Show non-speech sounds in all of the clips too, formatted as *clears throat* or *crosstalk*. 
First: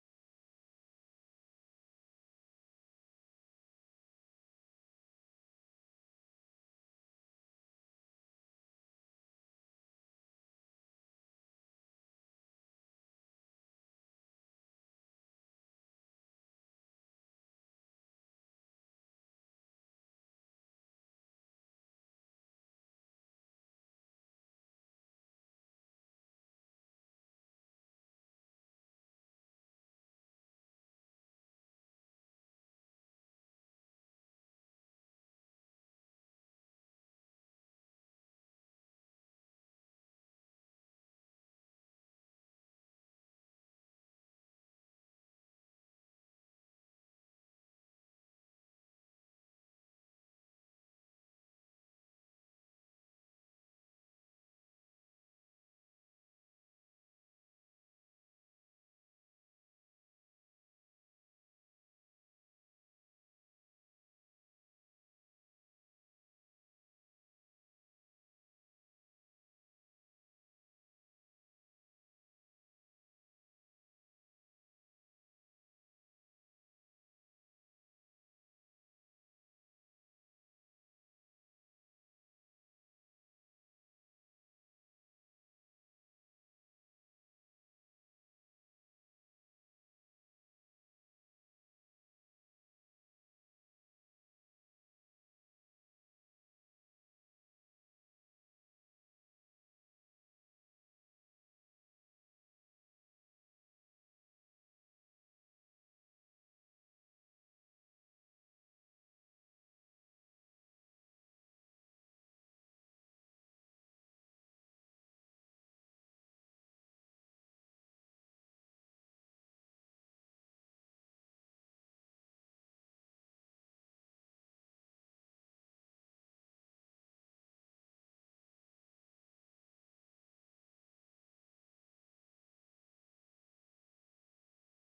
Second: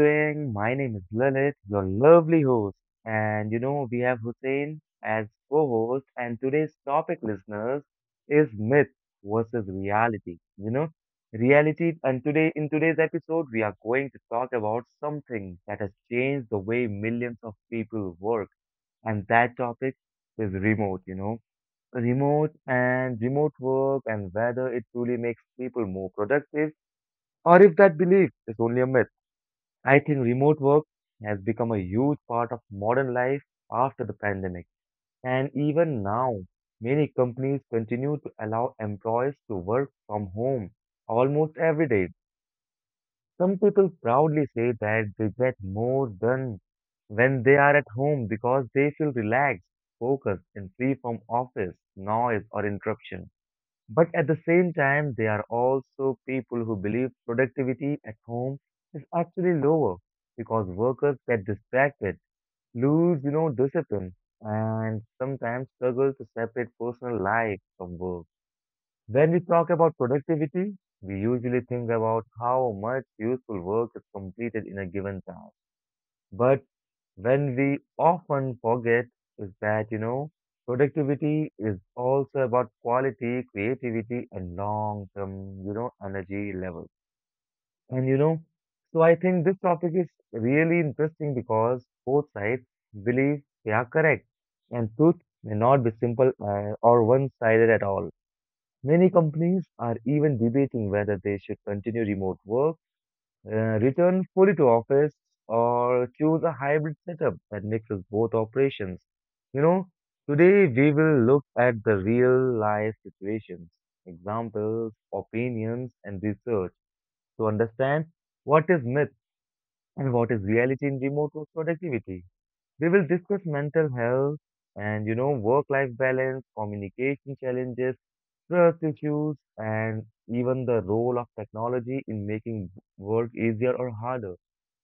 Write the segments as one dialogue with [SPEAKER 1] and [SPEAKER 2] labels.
[SPEAKER 1] doing? My name is Lilith, your lovely host. And we have Hussein as co host. And today's topic, listeners, is myth versus reality. Reality. In today's episode, we are going to talk about something that has changed the way millions of people work, and that topic is remote, you know. Remote and remote work, and whether it truly makes people more productive or if that belief is only a myth. I think remote work has become a huge part of modern life after the pandemic. And even now, many companies continue to allow employees to work from home almost every day. Some people proudly say that they get more done when they are at home because they feel relaxed, focused, and free from office, noise, or interruption. But at the same time, there are also people who believe productivity at home is actually lower because workers get distracted, lose discipline, and sometimes struggle to separate personal life from work. When we talk about productivity, we usually think about how much useful work is completed in a given time. But when we often forget is that productivity is also about quality, creativity, and long term energy levels. And, you know, so I think this topic is really interesting because both sides believe they are correct, and truth may not be simple or one sided at all. Many companies are even debating whether they should continue remote work, return fully to office, or choose a hybrid setup that mixes both operations. You know, Today we will look at the real life situations, examples, opinions, and research to understand what is myth and what is reality in remote work productivity. We will discuss mental health and work life balance, communication challenges, trust issues, and even the role of technology in making work easier or harder.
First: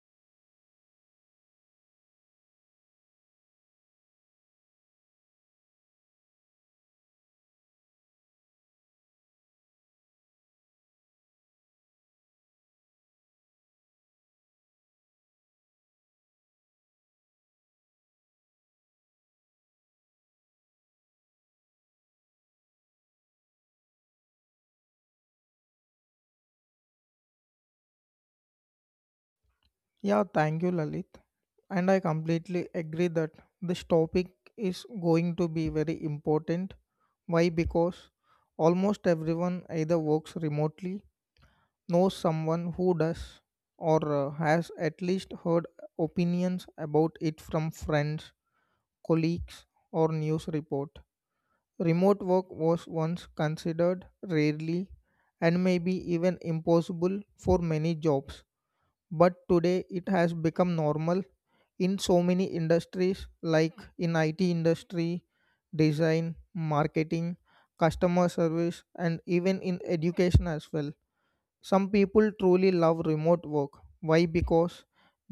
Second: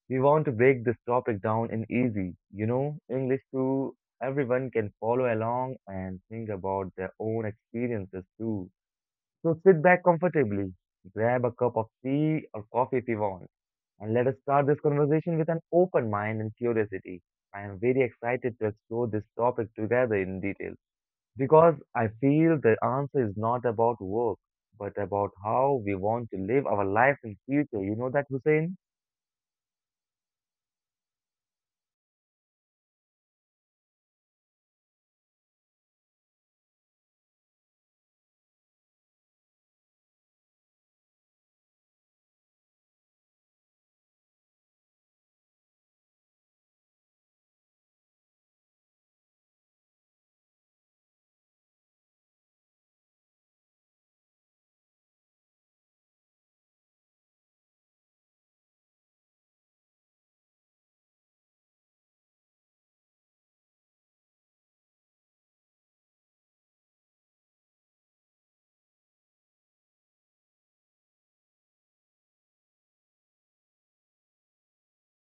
[SPEAKER 1] We want to break this topic down in easy English so everyone can follow along and think about their own experiences too. So sit back comfortably, grab a cup of tea or coffee if you want, and let us start this conversation with an open mind and curiosity. I am very excited to explore this topic together in detail because I feel the answer is not about work, but about how we want to live our life in future. You know that, Hussein?
[SPEAKER 2] Yeah, thank you, Lalit. And I completely agree that this topic is going to be very important. Why? Because almost everyone either works remotely, knows someone who does, or has at least heard opinions about it from friends, colleagues, or news report. Remote work was once considered rarely and maybe even impossible for many jobs, but today it has become normal in so many industries like in IT industry, design, marketing, customer service, and even in education as well. Some people truly love remote work. Why? Because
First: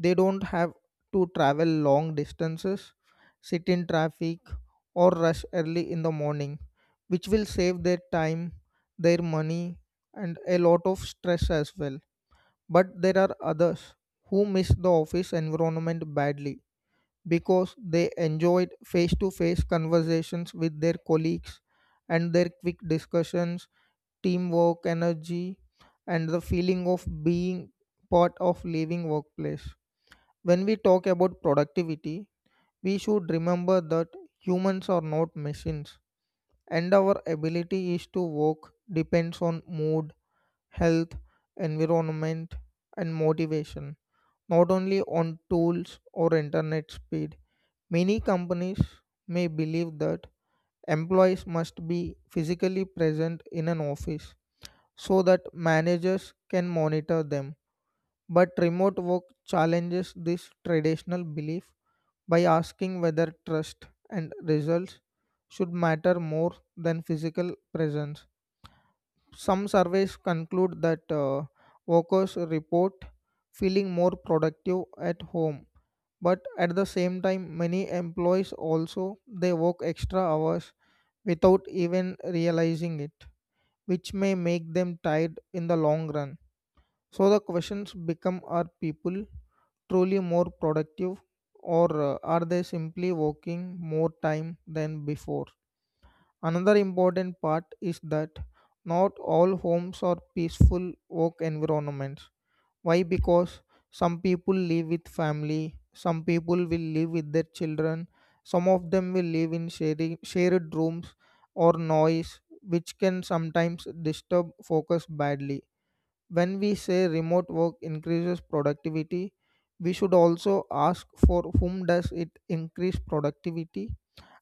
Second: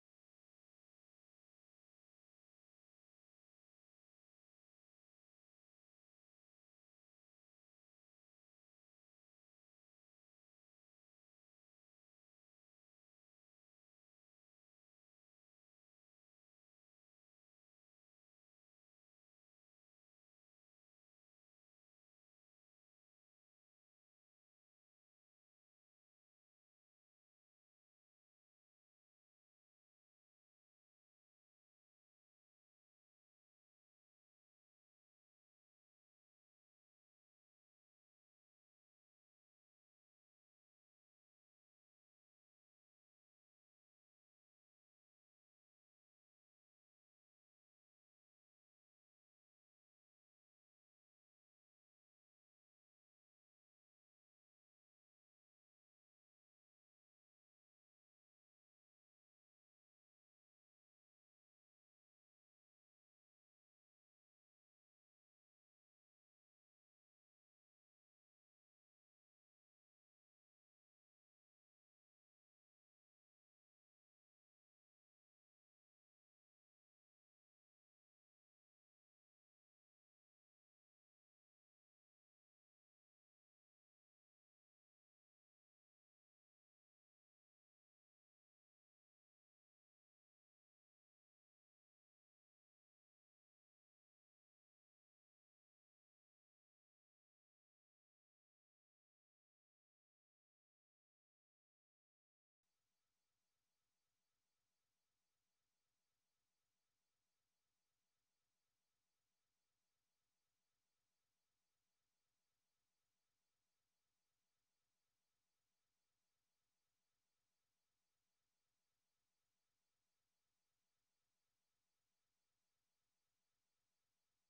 [SPEAKER 2] they don't have to travel long distances, sit in traffic, or rush early in the morning, which will save their time, their money, and a lot of stress as well. But there are others who miss the office environment badly because they enjoyed face to face conversations with their colleagues and their quick discussions, teamwork, energy, and the feeling of being part of living workplace. When we talk about productivity, we should remember that humans are not machines and our ability is to work depends on mood, health, environment, and motivation, not only on tools or internet speed. Many companies may believe that employees must be physically present in an office so that managers can monitor them. But remote work challenges this traditional belief by asking whether trust and results should matter more than physical presence. Some surveys conclude that workers report feeling more productive at home, but at the same time many employees also they work extra hours without even realizing it, which may make them tired in the long run. So the questions become, are people truly more productive, or are they simply working more time than before? Another important part is that not all homes are peaceful work environments. Why? Because some people live with family, some people will live with their children, some of them will live in sharing, shared rooms or noise, which can sometimes disturb focus badly. When we say remote work increases productivity, we should also ask, for whom does it increase productivity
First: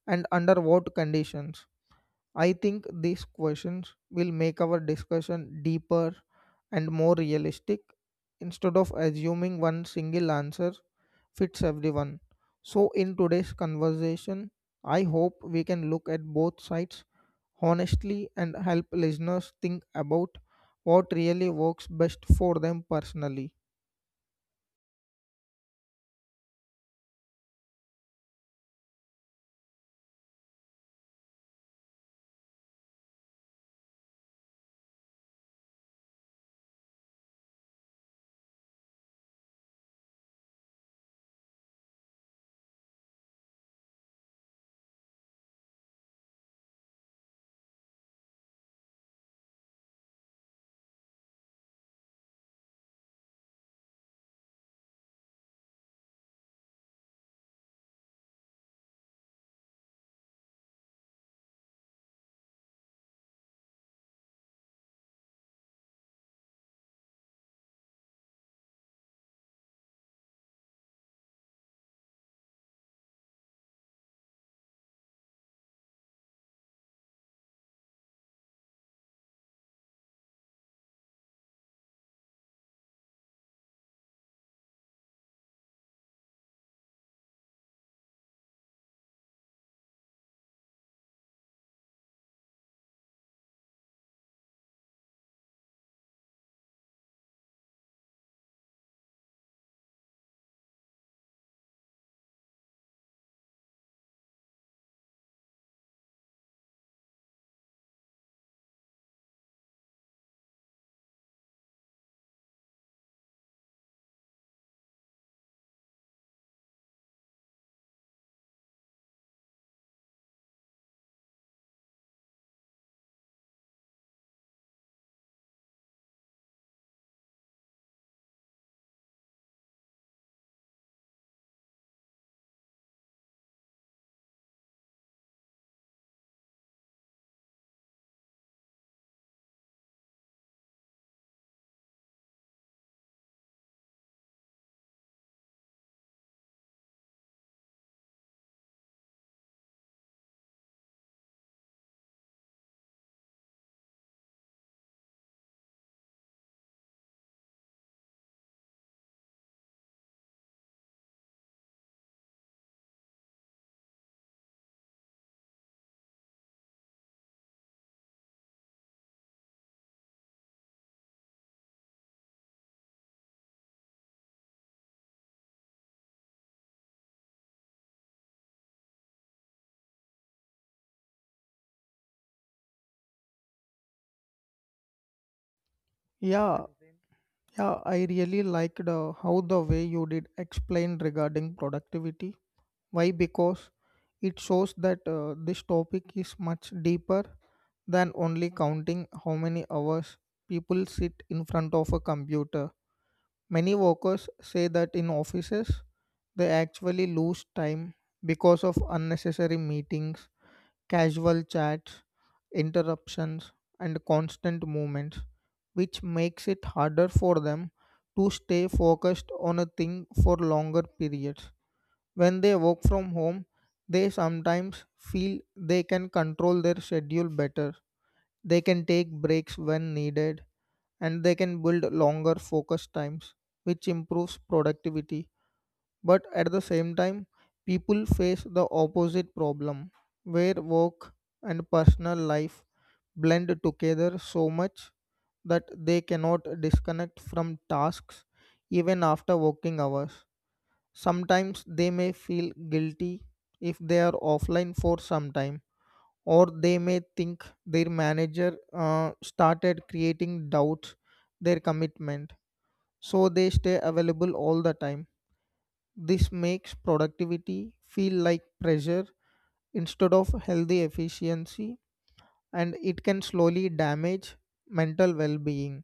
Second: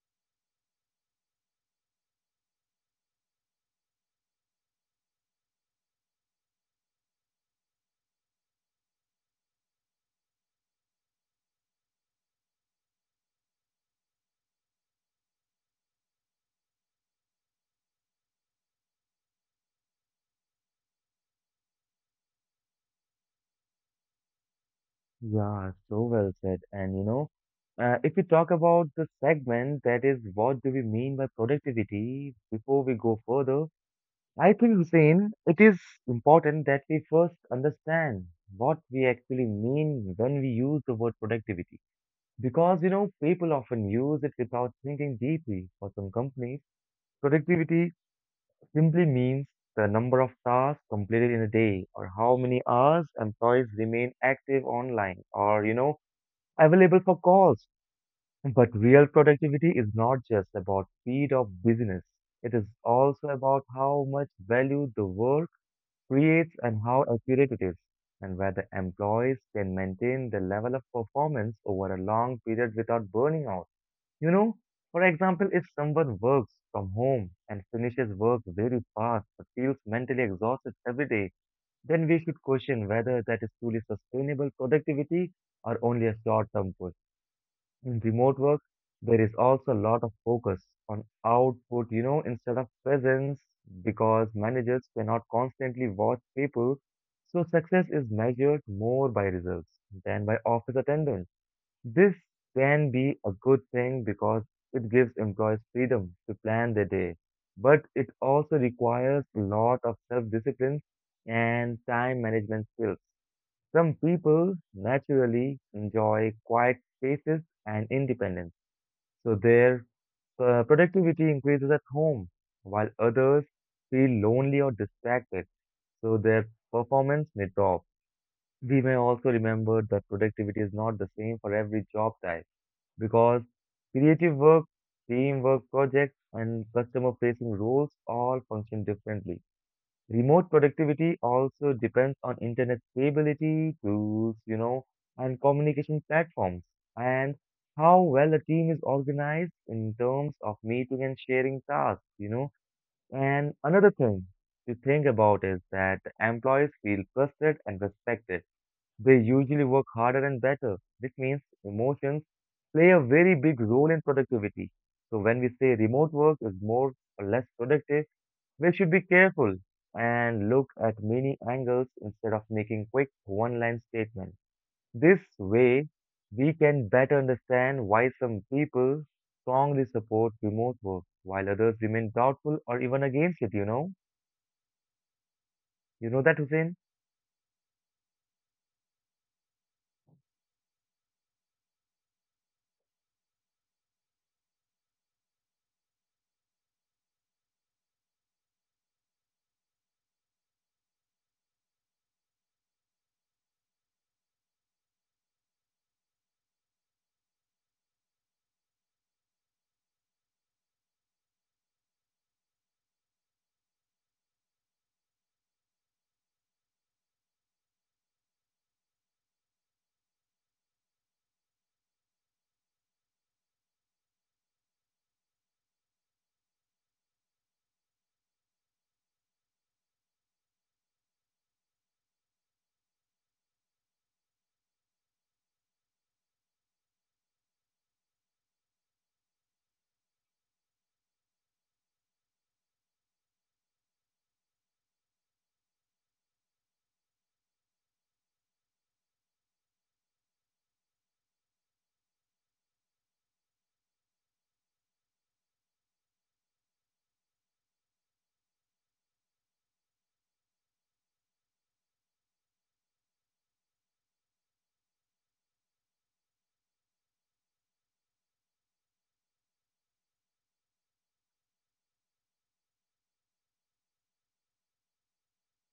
[SPEAKER 2] and under what conditions? I think these questions will make our discussion deeper and more realistic instead of assuming one single answer fits everyone. So, in today's conversation, I hope we can look at both sides honestly and help listeners think about what really works best for them personally.
[SPEAKER 1] Yeah, so well said. And if we talk about the segment, that is, what do we mean by productivity? Before we go further, I think, Hussein, it is important that we first understand what we actually mean when we use the word productivity. Because people often use it without thinking deeply. For some companies, productivity simply means the number of tasks completed in a day, or how many hours employees remain active online or available for calls. But real productivity is not just about speed of business. It is also about how much value the work creates and how accurate it is, and whether employees can maintain the level of performance over a long period without burning out. You know, for example, if someone works from home and finishes work very fast but feels mentally exhausted every day, then we should question whether that is truly sustainable productivity or only a short term push. In remote work, there is also a lot of focus on output, instead of presence, because managers cannot constantly watch people. So success is measured more by results than by office attendance. This can be a good thing because it gives employees freedom to plan their day, but it also requires a lot of self-discipline and time management skills. Some people naturally enjoy quiet spaces and independence, so their productivity increases at home, while others feel lonely or distracted, so their performance may drop. We may also remember that productivity is not the same for every job type because creative work, teamwork projects, and customer facing roles all function differently. Remote productivity also depends on internet stability, tools, and communication platforms, and how well a team is organized in terms of meeting and sharing tasks. And another thing to think about is that employees feel trusted and respected. They usually work harder and better, which means emotions play a very big role in productivity. So when we say remote work is more or less productive, we should be careful and look at many angles instead of making quick one line statements. This way, we can better understand why some people strongly support remote work while others remain doubtful or even against it, you know? You know that,
[SPEAKER 2] Yeah,
[SPEAKER 1] Hussein?
[SPEAKER 2] yeah, I really liked how the way you did explain regarding productivity. Why? Because it shows that this topic is much deeper than only counting how many hours people sit in front of a computer. Many workers say that in offices, they actually lose time because of unnecessary meetings, casual chats, interruptions, and constant movements, which makes it harder for them to stay focused on a thing for longer periods. When they work from home, they sometimes feel they can control their schedule better. They can take breaks when needed and they can build longer focus times, which improves productivity. But at the same time, people face the opposite problem where work and personal life blend together so much that they cannot disconnect from tasks even after working hours. Sometimes they may feel guilty if they are offline for some time, or they may think their manager started creating doubts their commitment, so they stay available all the time. This makes productivity feel like pressure instead of healthy efficiency, and it can slowly damage mental well-being.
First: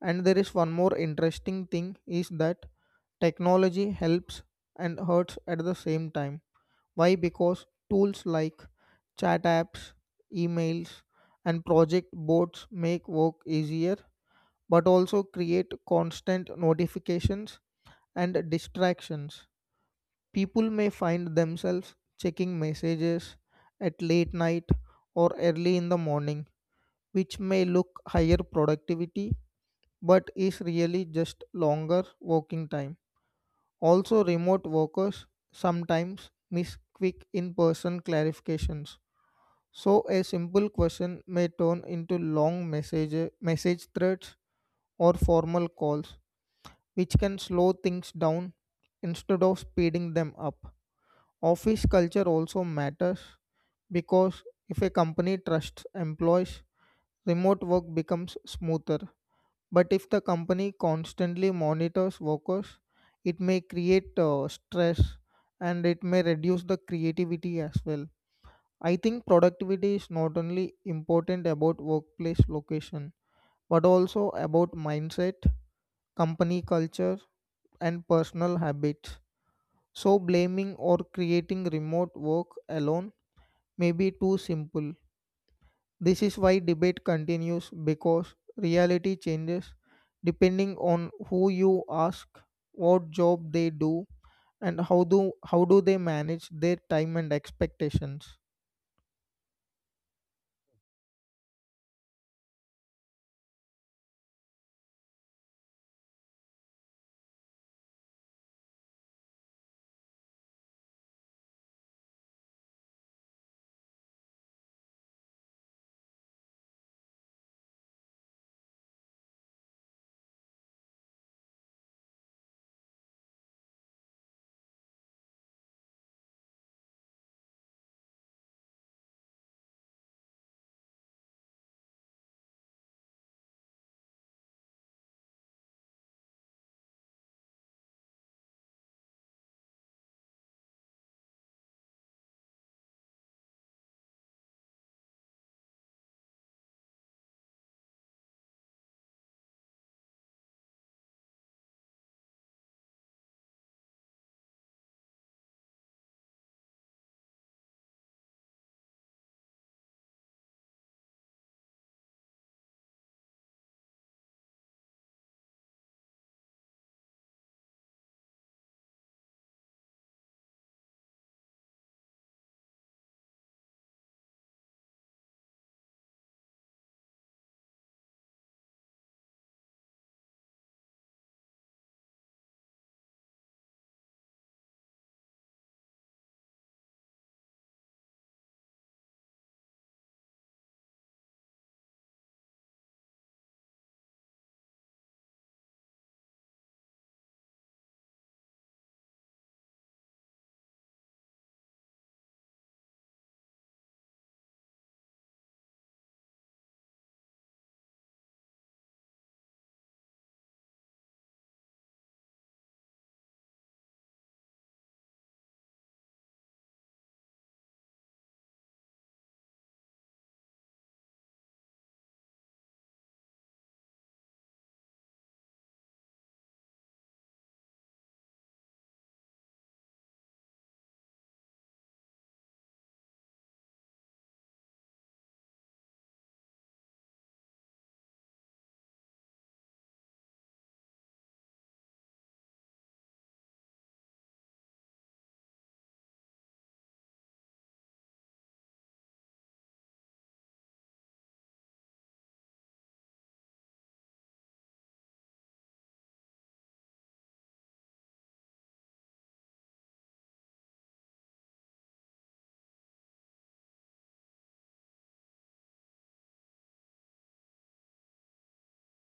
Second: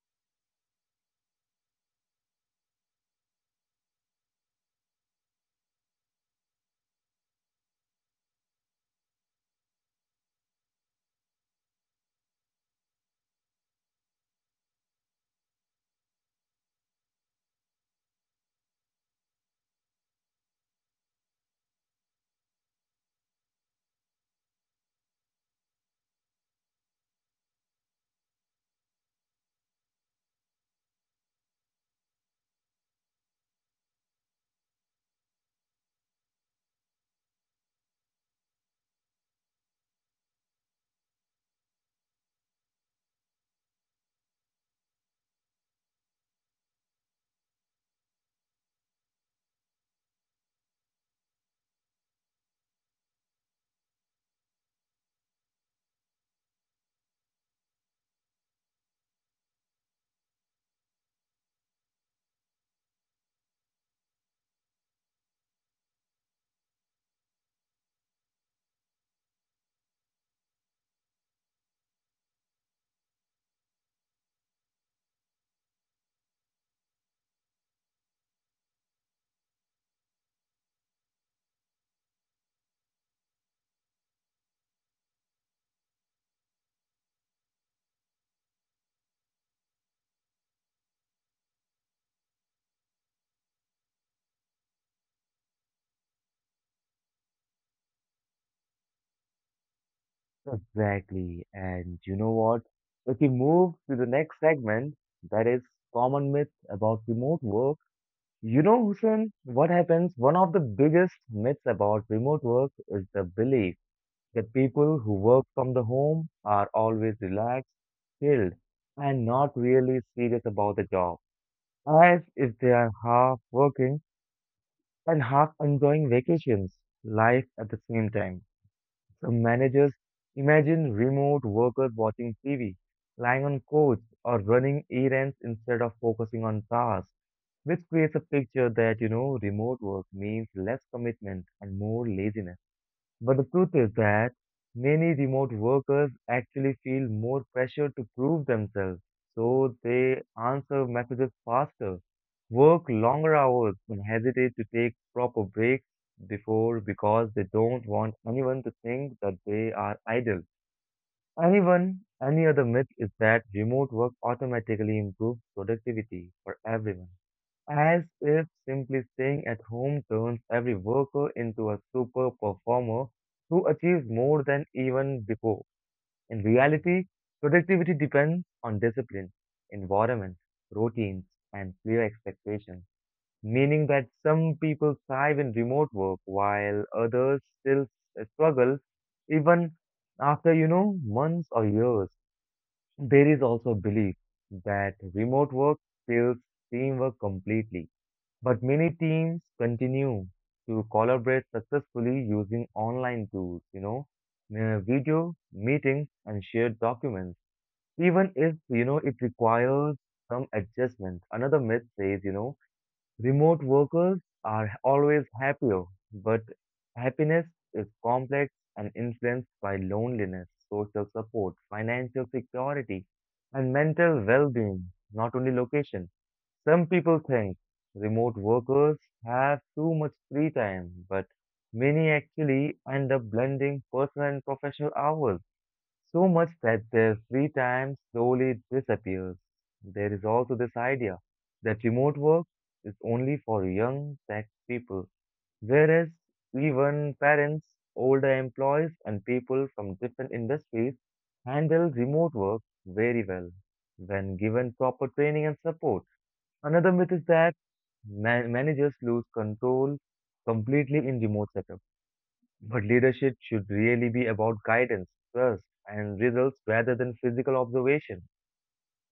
[SPEAKER 2] And there is one more interesting thing is that technology helps and hurts at the same time. Why? Because tools like chat apps, emails, and project boards make work easier but also create constant notifications and distractions. People may find themselves checking messages at late night or early in the morning, which may look higher productivity but is really just longer working time. Also, remote workers sometimes miss quick in person clarifications. So a simple question may turn into long message threads or formal calls, which can slow things down instead of speeding them up. Office culture also matters because if a company trusts employees, remote work becomes smoother. But if the company constantly monitors workers, it may create stress and it may reduce the creativity as well. I think productivity is not only important about workplace location, but also about mindset, company culture, and personal habits. So, blaming or creating remote work alone may be too simple. This is why debate continues because reality changes depending on who you ask, what job they do, and how do they manage their time and expectations.
[SPEAKER 1] Exactly. And you know what? If we move to the next segment, that is common myths about remote work. You know, Hussein, what happens? One of the biggest myths about remote work is the belief that people who work from the home are always relaxed, chilled, and not really serious about the job, as if they are half working and half enjoying vacations, life at the same time. Some managers imagine remote workers watching TV, lying on couch, or running errands instead of focusing on tasks, which creates a picture that remote work means less commitment and more laziness. But the truth is that many remote workers actually feel more pressure to prove themselves, so they answer messages faster, work longer hours, and hesitate to take proper breaks before, because they don't want anyone to think that they are idle. Anyone, any other myth is that remote work automatically improves productivity for everyone, as if simply staying at home turns every worker into a super performer who achieves more than even before. In reality, productivity depends on discipline, environment, routines, and clear expectations, meaning that some people thrive in remote work while others still struggle even after months or years. There is also belief that remote work kills teamwork completely, but many teams continue to collaborate successfully using online tools, video meetings and shared documents, even if it requires some adjustment. Another myth says, remote workers are always happier, but happiness is complex and influenced by loneliness, social support, financial security, and mental well being, not only location. Some people think remote workers have too much free time, but many actually end up blending personal and professional hours so much that their free time slowly disappears. There is also this idea that remote work is only for young tech people, whereas even parents, older employees, and people from different industries handle remote work very well when given proper training and support. Another myth is that managers lose control completely in remote setup, but leadership should really be about guidance, trust, and results rather than physical observation.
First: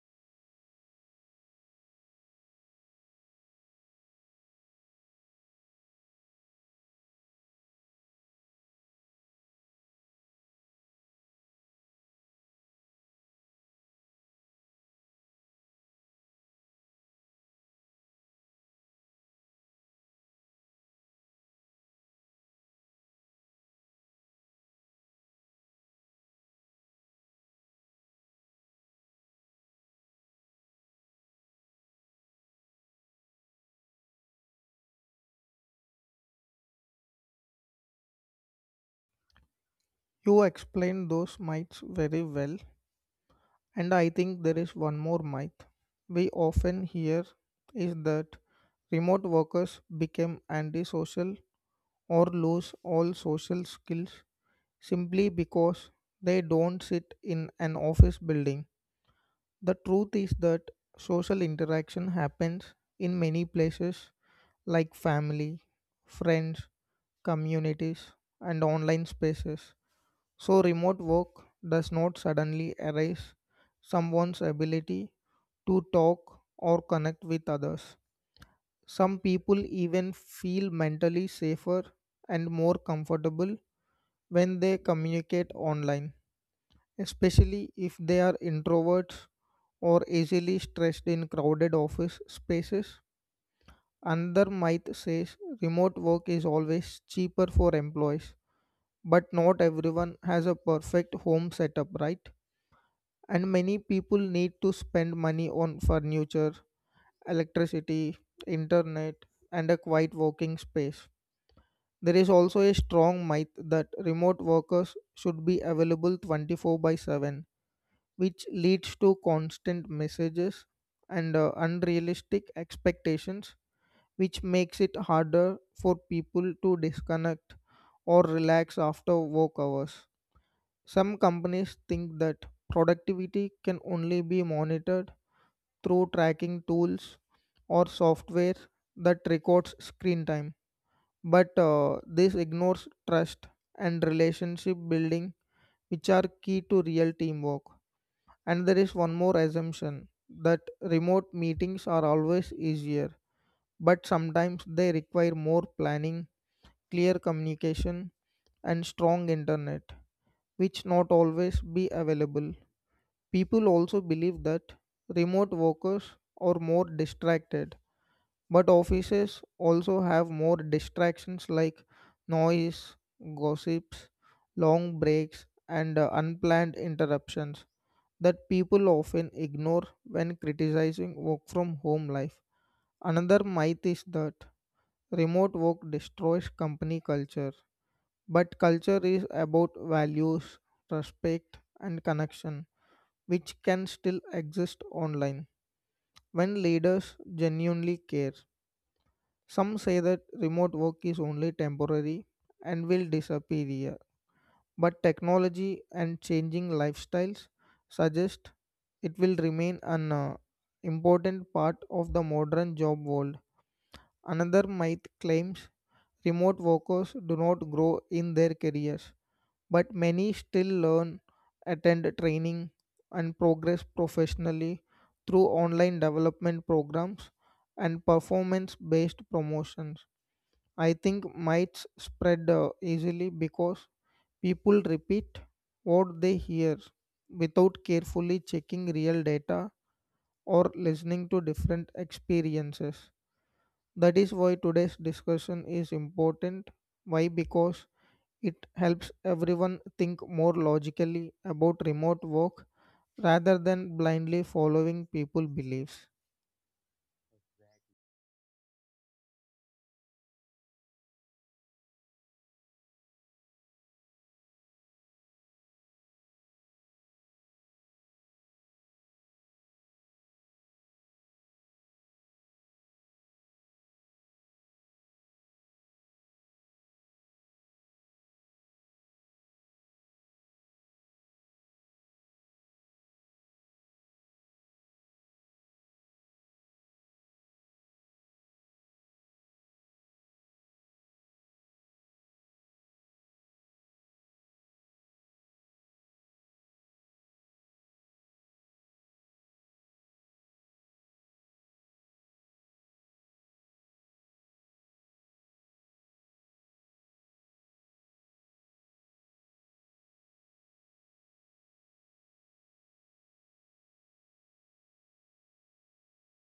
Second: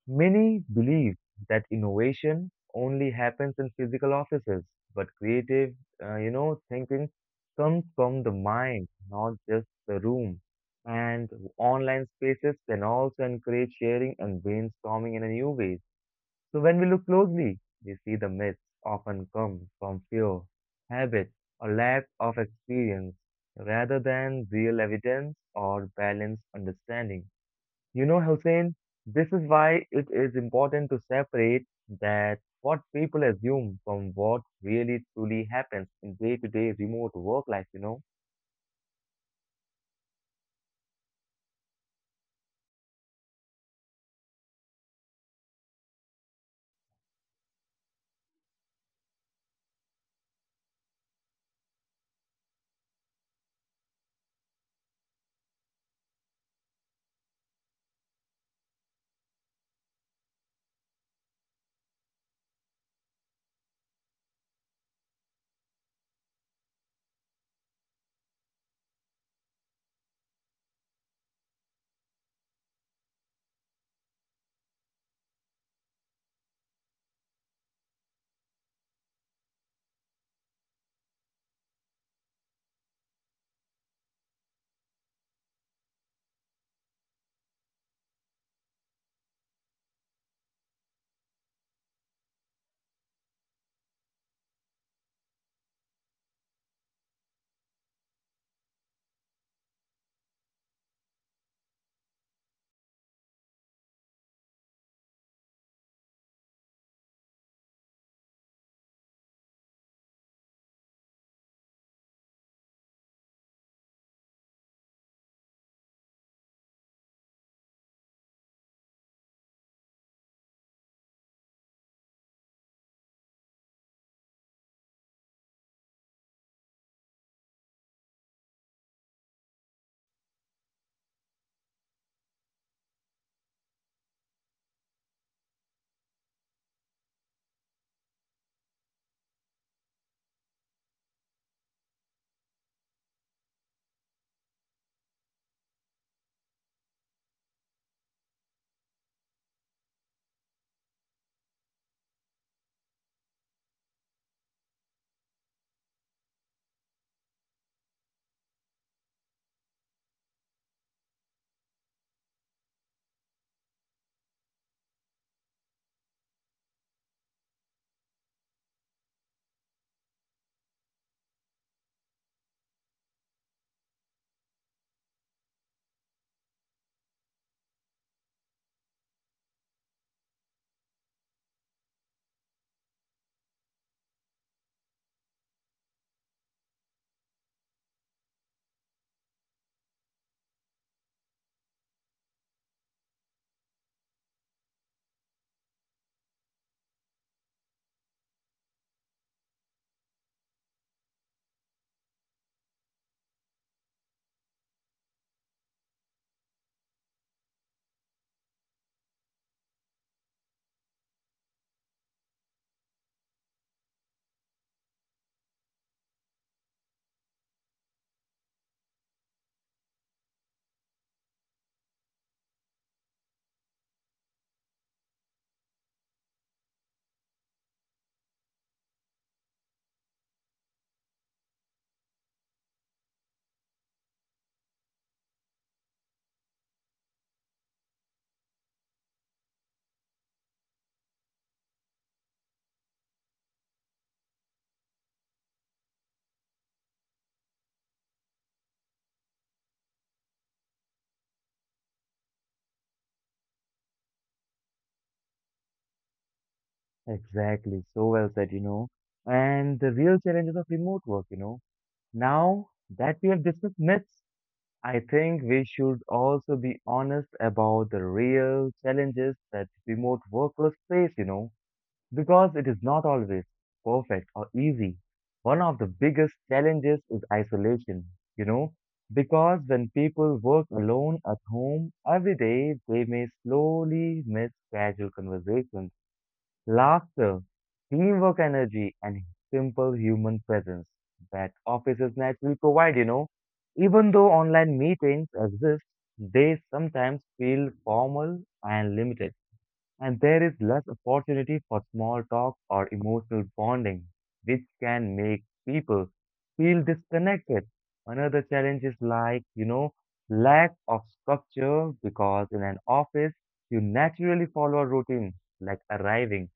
[SPEAKER 1] Many believe that innovation only happens in physical offices, but creative thinking comes from the mind, not just the room. And online spaces can also encourage sharing and brainstorming in a new way. So when we look closely, we see the myths often come from fear, habit, or lack of experience rather than real evidence or balanced understanding. Hussein, this is why it is important to separate that what people assume from what really truly happens in day-to-day remote work life.
[SPEAKER 2] You explained those mites very well. And I think there is one more myth we often hear is that remote workers become antisocial or lose all social skills simply because they don't sit in an office building. The truth is that social interaction happens in many places like family, friends, communities, and online spaces. So, remote work does not suddenly erase someone's ability to talk or connect with others. Some people even feel mentally safer and more comfortable when they communicate online, especially if they are introverts or easily stressed in crowded office spaces. Another might say remote work is always cheaper for employees, but not everyone has a perfect home setup, right? And many people need to spend money on furniture, electricity, internet, and a quiet working space. There is also a strong myth that remote workers should be available 24 by 7, which leads to constant messages and unrealistic expectations, which makes it harder for people to disconnect or relax after work hours. Some companies think that productivity can only be monitored through tracking tools or software that records screen time. But this ignores trust and relationship building, which are key to real teamwork. And there is one more assumption that remote meetings are always easier, but sometimes they require more planning, clear communication, and strong internet, which not always be available. People also believe that remote workers are more distracted. But offices also have more distractions like noise, gossips, long breaks, and unplanned interruptions that people often ignore when criticizing work from home life. Another myth is that remote work destroys company culture, but culture is about values, respect, and connection, which can still exist online when leaders genuinely care. Some say that remote work is only temporary and will disappear, but technology and changing lifestyles suggest it will remain an important part of the modern job world. Another myth claims remote workers do not grow in their careers, but many still learn, attend training, and progress professionally through online development programs and performance based promotions. I think myths spread easily because people repeat what they hear without carefully checking real data or listening to different experiences. That is why today's discussion is important. Why? Because it helps everyone think more logically about remote work rather than blindly following people beliefs.
[SPEAKER 1] Exactly, so well said. And the real challenges of remote work. Now that we have discussed myths, I think we should also be honest about the real challenges that remote workers face, because it is not always perfect or easy. One of the biggest challenges is isolation, you know, because when people work alone at home every day, they may slowly miss casual conversations, laughter, teamwork energy, and simple human presence that offices naturally provide. Even though online meetings exist, they sometimes feel formal and limited, and there is less opportunity for small talk or emotional bonding, which can make people feel disconnected. Another challenge is lack of structure, because in an office, you naturally follow a routine like arriving,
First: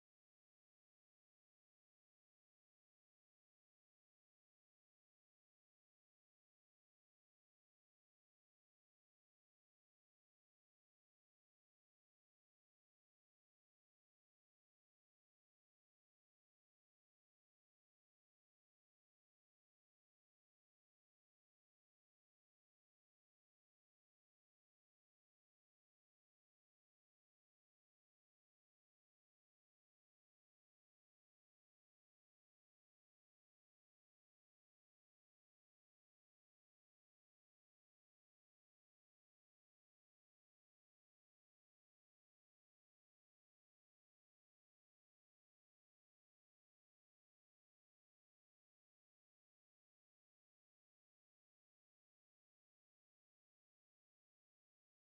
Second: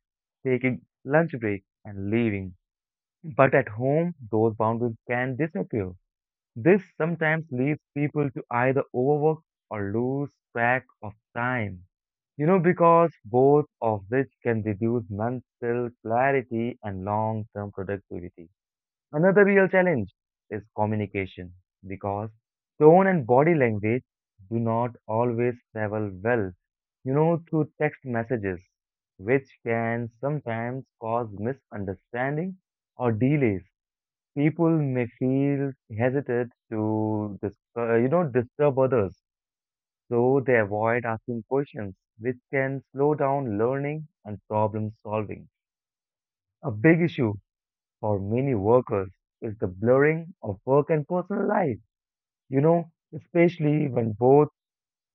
[SPEAKER 1] taking lunch break, and leaving. But at home, those boundaries can disappear. This sometimes leads people to either overwork or lose track of time, because both of which can reduce mental clarity and long term productivity. Another real challenge is communication, because tone and body language do not always travel well, through text messages, which can sometimes cause misunderstanding or delays. People may feel hesitant to disturb others, so they avoid asking questions, which can slow down learning and problem solving. A big issue for many workers is the blurring of work and personal life, especially when both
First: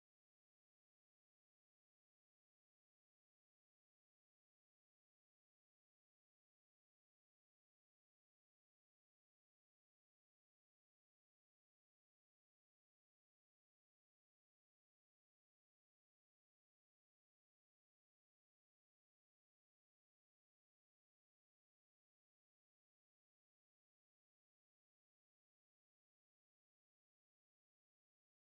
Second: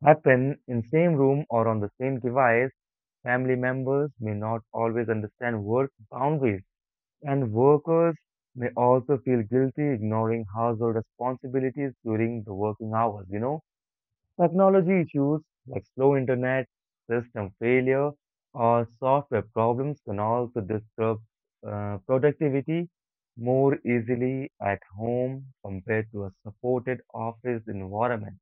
[SPEAKER 1] happen in same room or on the same device. Family members may not always understand work boundaries, and workers may also feel guilty ignoring household responsibilities during the working hours. Technology issues like slow internet, system failure, or software problems can also disrupt productivity more easily at home compared to a supported office environment.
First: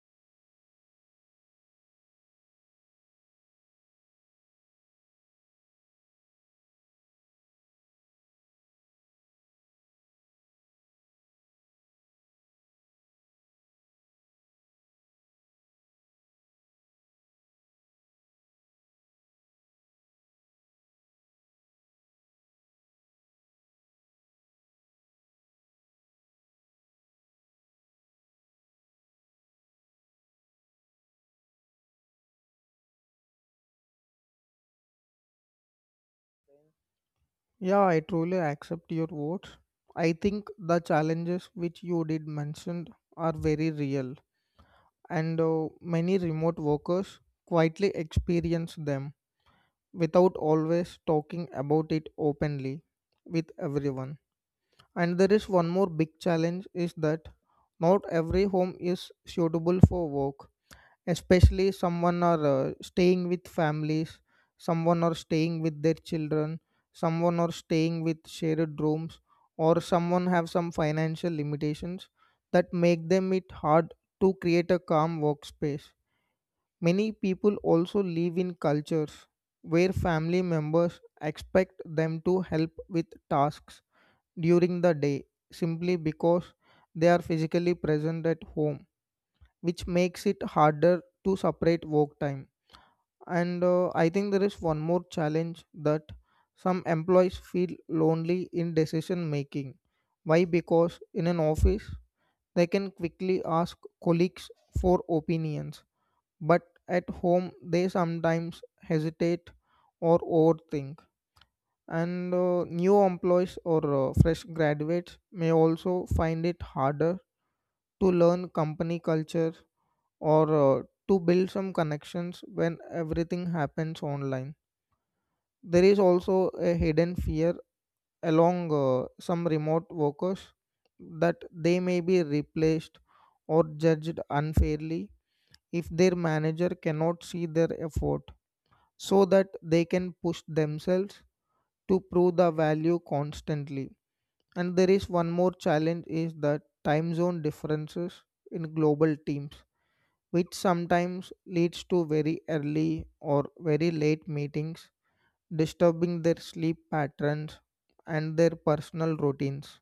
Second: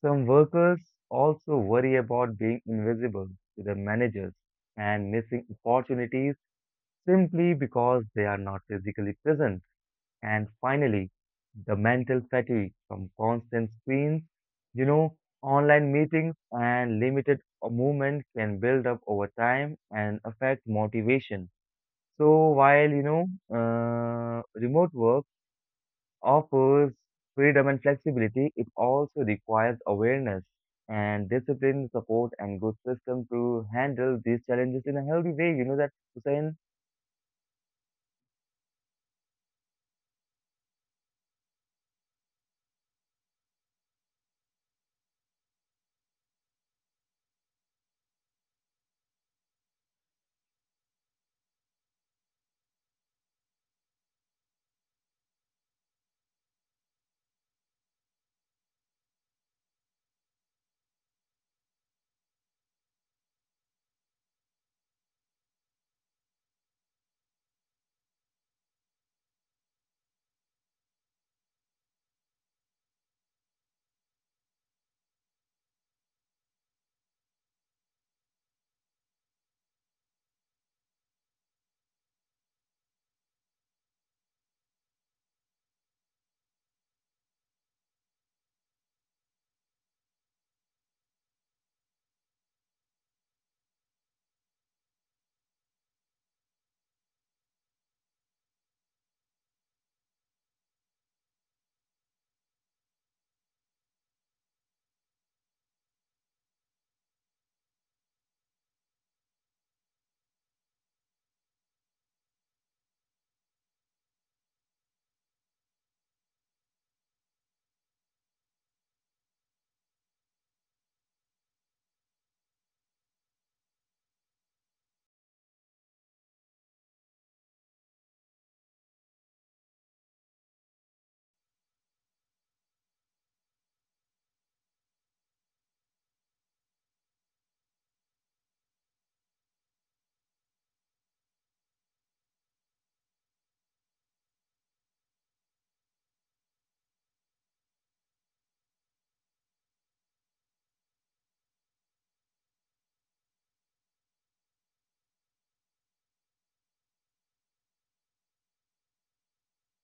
[SPEAKER 1] Some workers also worry about being invisible to their managers and missing opportunities simply because they are not physically present. And finally, the mental fatigue from constant screens, you know, online meetings and limited movement can build up over time and affect motivation. So while remote work offers freedom and flexibility, it also requires awareness and discipline, support, and good system to handle these challenges in a healthy way. You know that, Hussein?
[SPEAKER 2] Yeah, I truly accept your votes. I think the challenges which you did mention are very real, and many remote workers quietly experience them without always talking about it openly with everyone. And there is one more big challenge is that not every home is suitable for work, especially someone are staying with families, someone are staying with their children, someone are staying with shared rooms, or someone have some financial limitations that make them it hard to create a calm workspace. Many people also live in cultures where family members expect them to help with tasks during the day simply because they are physically present at home, which makes it harder to separate work time. And I think there is one more challenge that some employees feel lonely in decision making. Why? Because in an office, they can quickly ask colleagues for opinions, but at home, they sometimes hesitate or overthink. And new employees or fresh graduates may also find it harder to learn company culture or to build some connections when everything happens online. There is also a hidden fear along some remote workers that they may be replaced or judged unfairly if their manager cannot see their effort so that they can push themselves to prove the value constantly. And there is one more challenge is that time zone differences in global teams, which sometimes leads to very early or very late meetings, disturbing their sleep patterns and their personal routines.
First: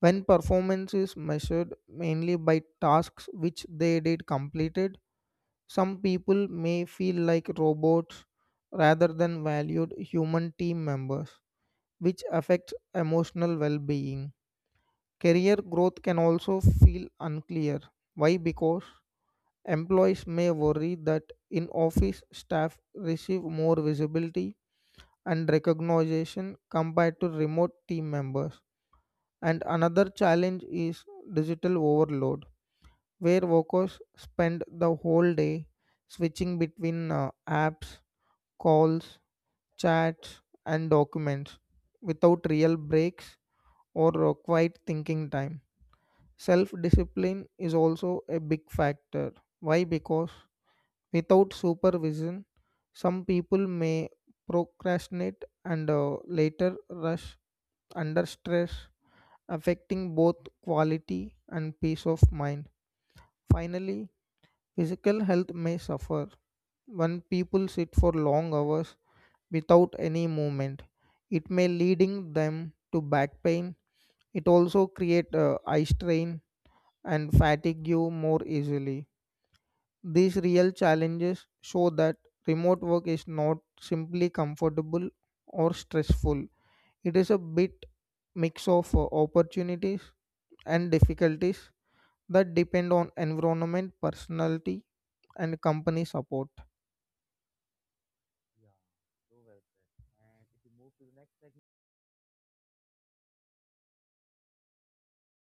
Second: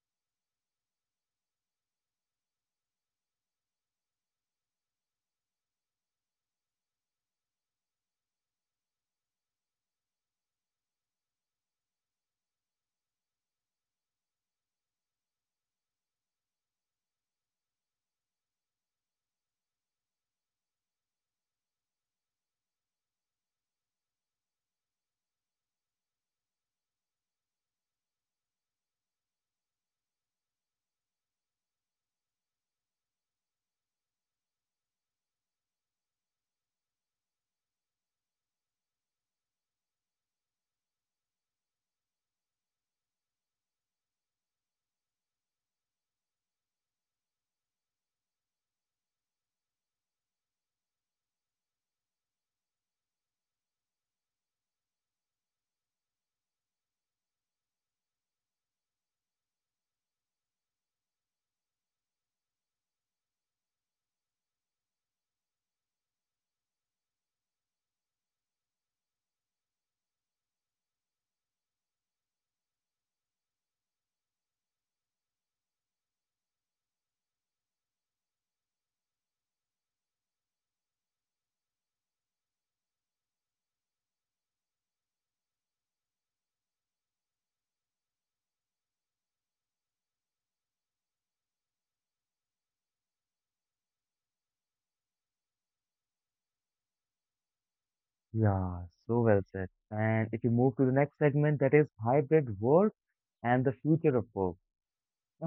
[SPEAKER 2] When performance is measured mainly by tasks which they did completed, some people may feel like robots rather than valued human team members, which affects emotional well being. Career growth can also feel unclear. Why? Because employees may worry that in office staff receive more visibility and recognition compared to remote team members. And another challenge is digital overload, where workers spend the whole day switching between apps, calls, chats, and documents without real breaks or quiet thinking time. Self discipline is also a big factor. Why? Because without supervision, some people may procrastinate and later rush under stress, affecting both quality and peace of mind. Finally, physical health may suffer. When people sit for long hours without any movement, it may leading them to back pain. It also create eye strain and fatigue you more easily. These real challenges show that remote work is not simply comfortable or stressful. It is a bit mix of opportunities and difficulties that depend on environment, personality, and company support.
[SPEAKER 1] Yeah, so well said. And if you move to the next segment, that is hybrid work and the future of work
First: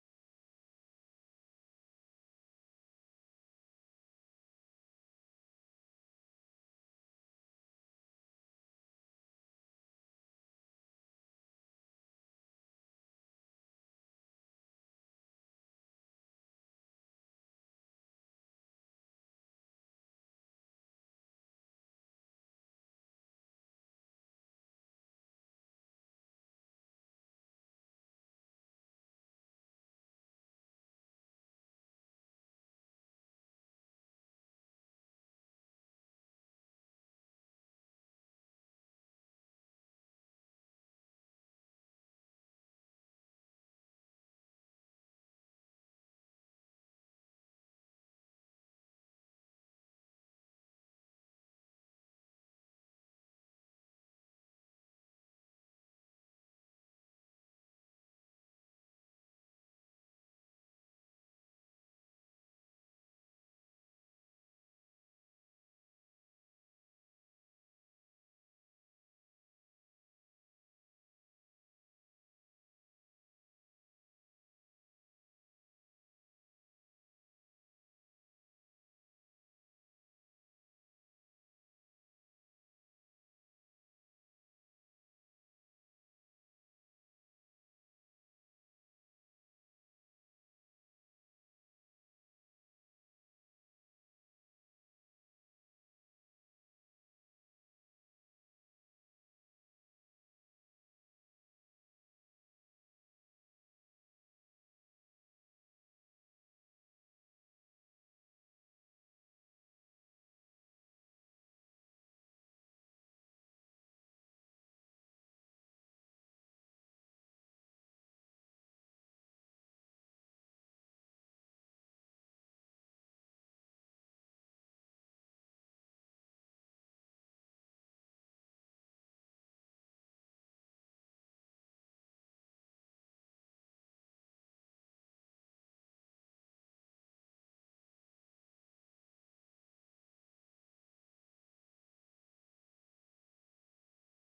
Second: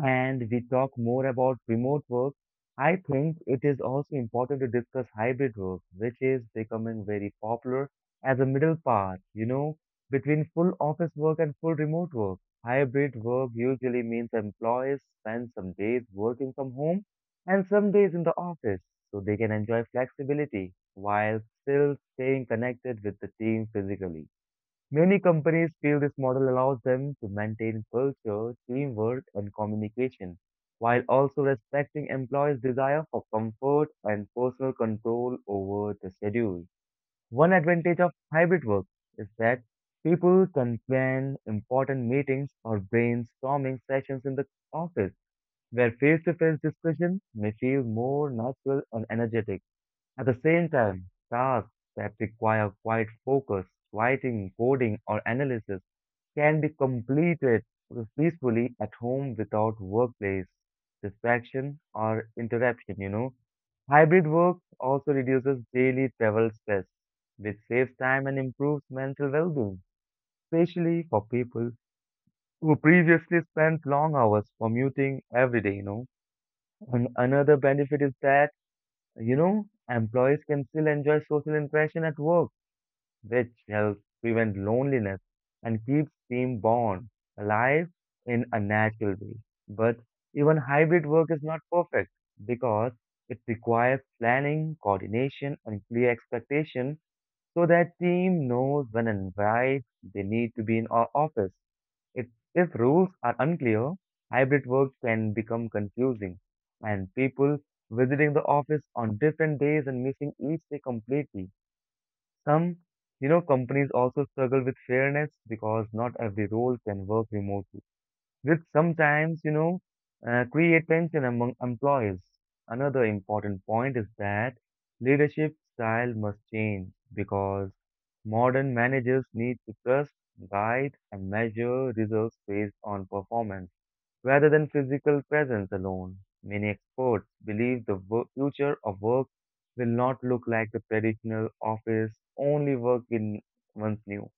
[SPEAKER 1] and we talk more about remote work, I think it is also important to discuss hybrid work, which is becoming very popular as a middle path, between full office work and full remote work. Hybrid work usually means employees spend some days working from home and some days in the office so they can enjoy flexibility while still staying connected with the team physically. Many companies feel this model allows them to maintain culture, teamwork, and communication, while also respecting employees' desire for comfort and personal control over the schedule. One advantage of hybrid work is that people can plan important meetings or brainstorming sessions in the office, where face-to-face discussion may feel more natural and energetic. At the same time, tasks that require quiet focus, writing, coding, or analysis can be completed peacefully at home without workplace distraction or interruption. Hybrid work also reduces daily travel stress, which saves time and improves mental well-being, especially for people who previously spent long hours commuting every day. And another benefit is that employees can still enjoy social interaction at work which helps prevent loneliness and keeps team bond alive in a natural way. But even hybrid work is not perfect because it requires planning, coordination, and clear expectation so that team knows when and why they need to be in our office. If, if rules are unclear, hybrid work can become confusing and people visiting the office on different days and missing each day completely. Some companies also struggle with fairness because not every role can work remotely, which sometimes create tension among employees. Another important point is that leadership style must change because modern managers need to trust, guide, and measure results based on performance rather than physical presence alone. Many experts believe the future of work will not look like the traditional office only work in once knew,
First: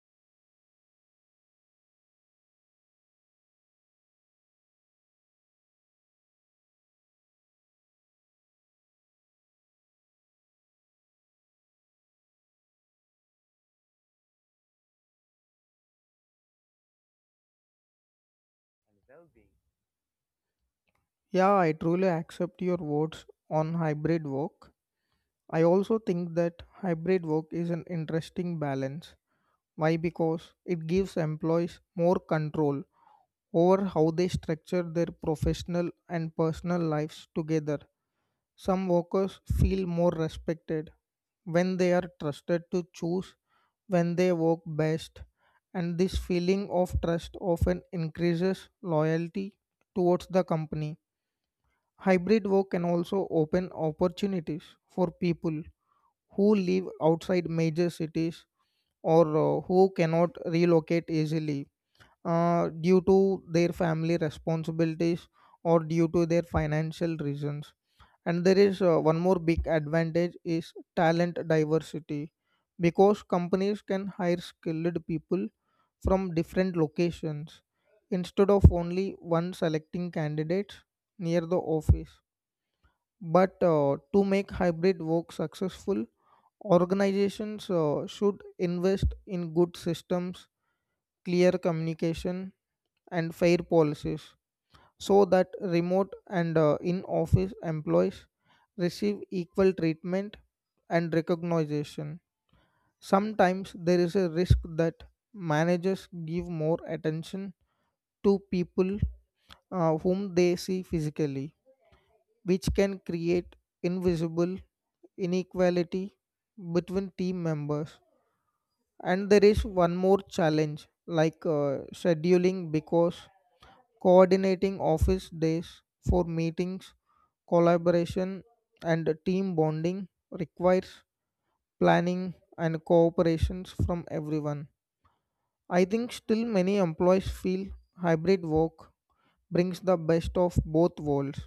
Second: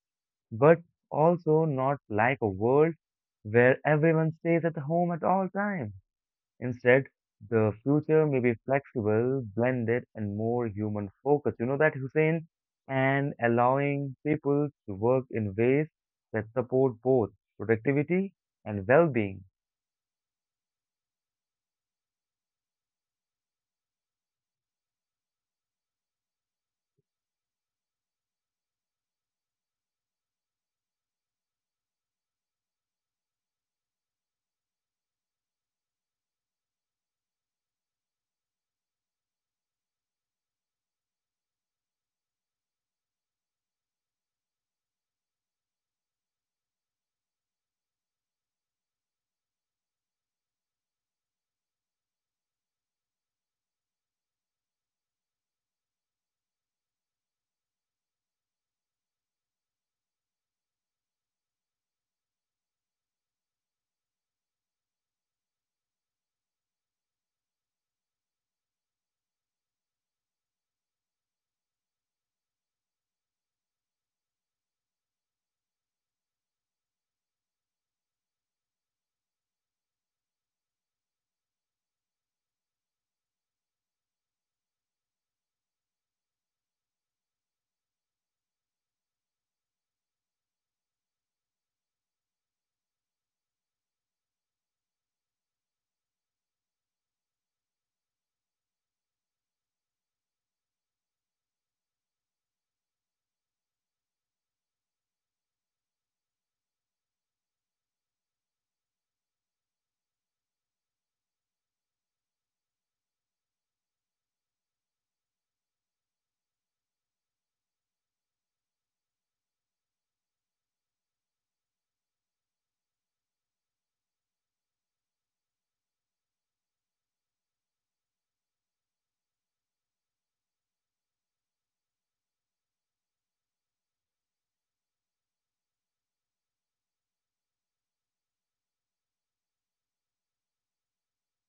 [SPEAKER 1] but also not like a world where everyone stays at home at all times. Instead, the future may be flexible, blended, and more human focused. You know that, Hussein? And allowing people to work in ways that support both productivity and well being.
[SPEAKER 2] Yeah, I truly accept your words on hybrid work. I also think that hybrid work is an interesting balance. Why? Because it gives employees more control over how they structure their professional and personal lives together. Some workers feel more respected when they are trusted to choose when they work best, and this feeling of trust often increases loyalty towards the company. Hybrid work can also open opportunities for people who live outside major cities or who cannot relocate easily due to their family responsibilities or due to their financial reasons, and there is one more big advantage is talent diversity, because companies can hire skilled people from different locations instead of only one selecting candidates near the office. But to make hybrid work successful, organizations should invest in good systems, clear communication, and fair policies so that remote and in office employees receive equal treatment and recognition. Sometimes there is a risk that managers give more attention to people whom they see physically, which can create invisible inequality between team members. And there is one more challenge like scheduling, because coordinating office days for meetings, collaboration, and team bonding requires planning and cooperations from everyone. I think still many employees feel hybrid work brings the best of both worlds,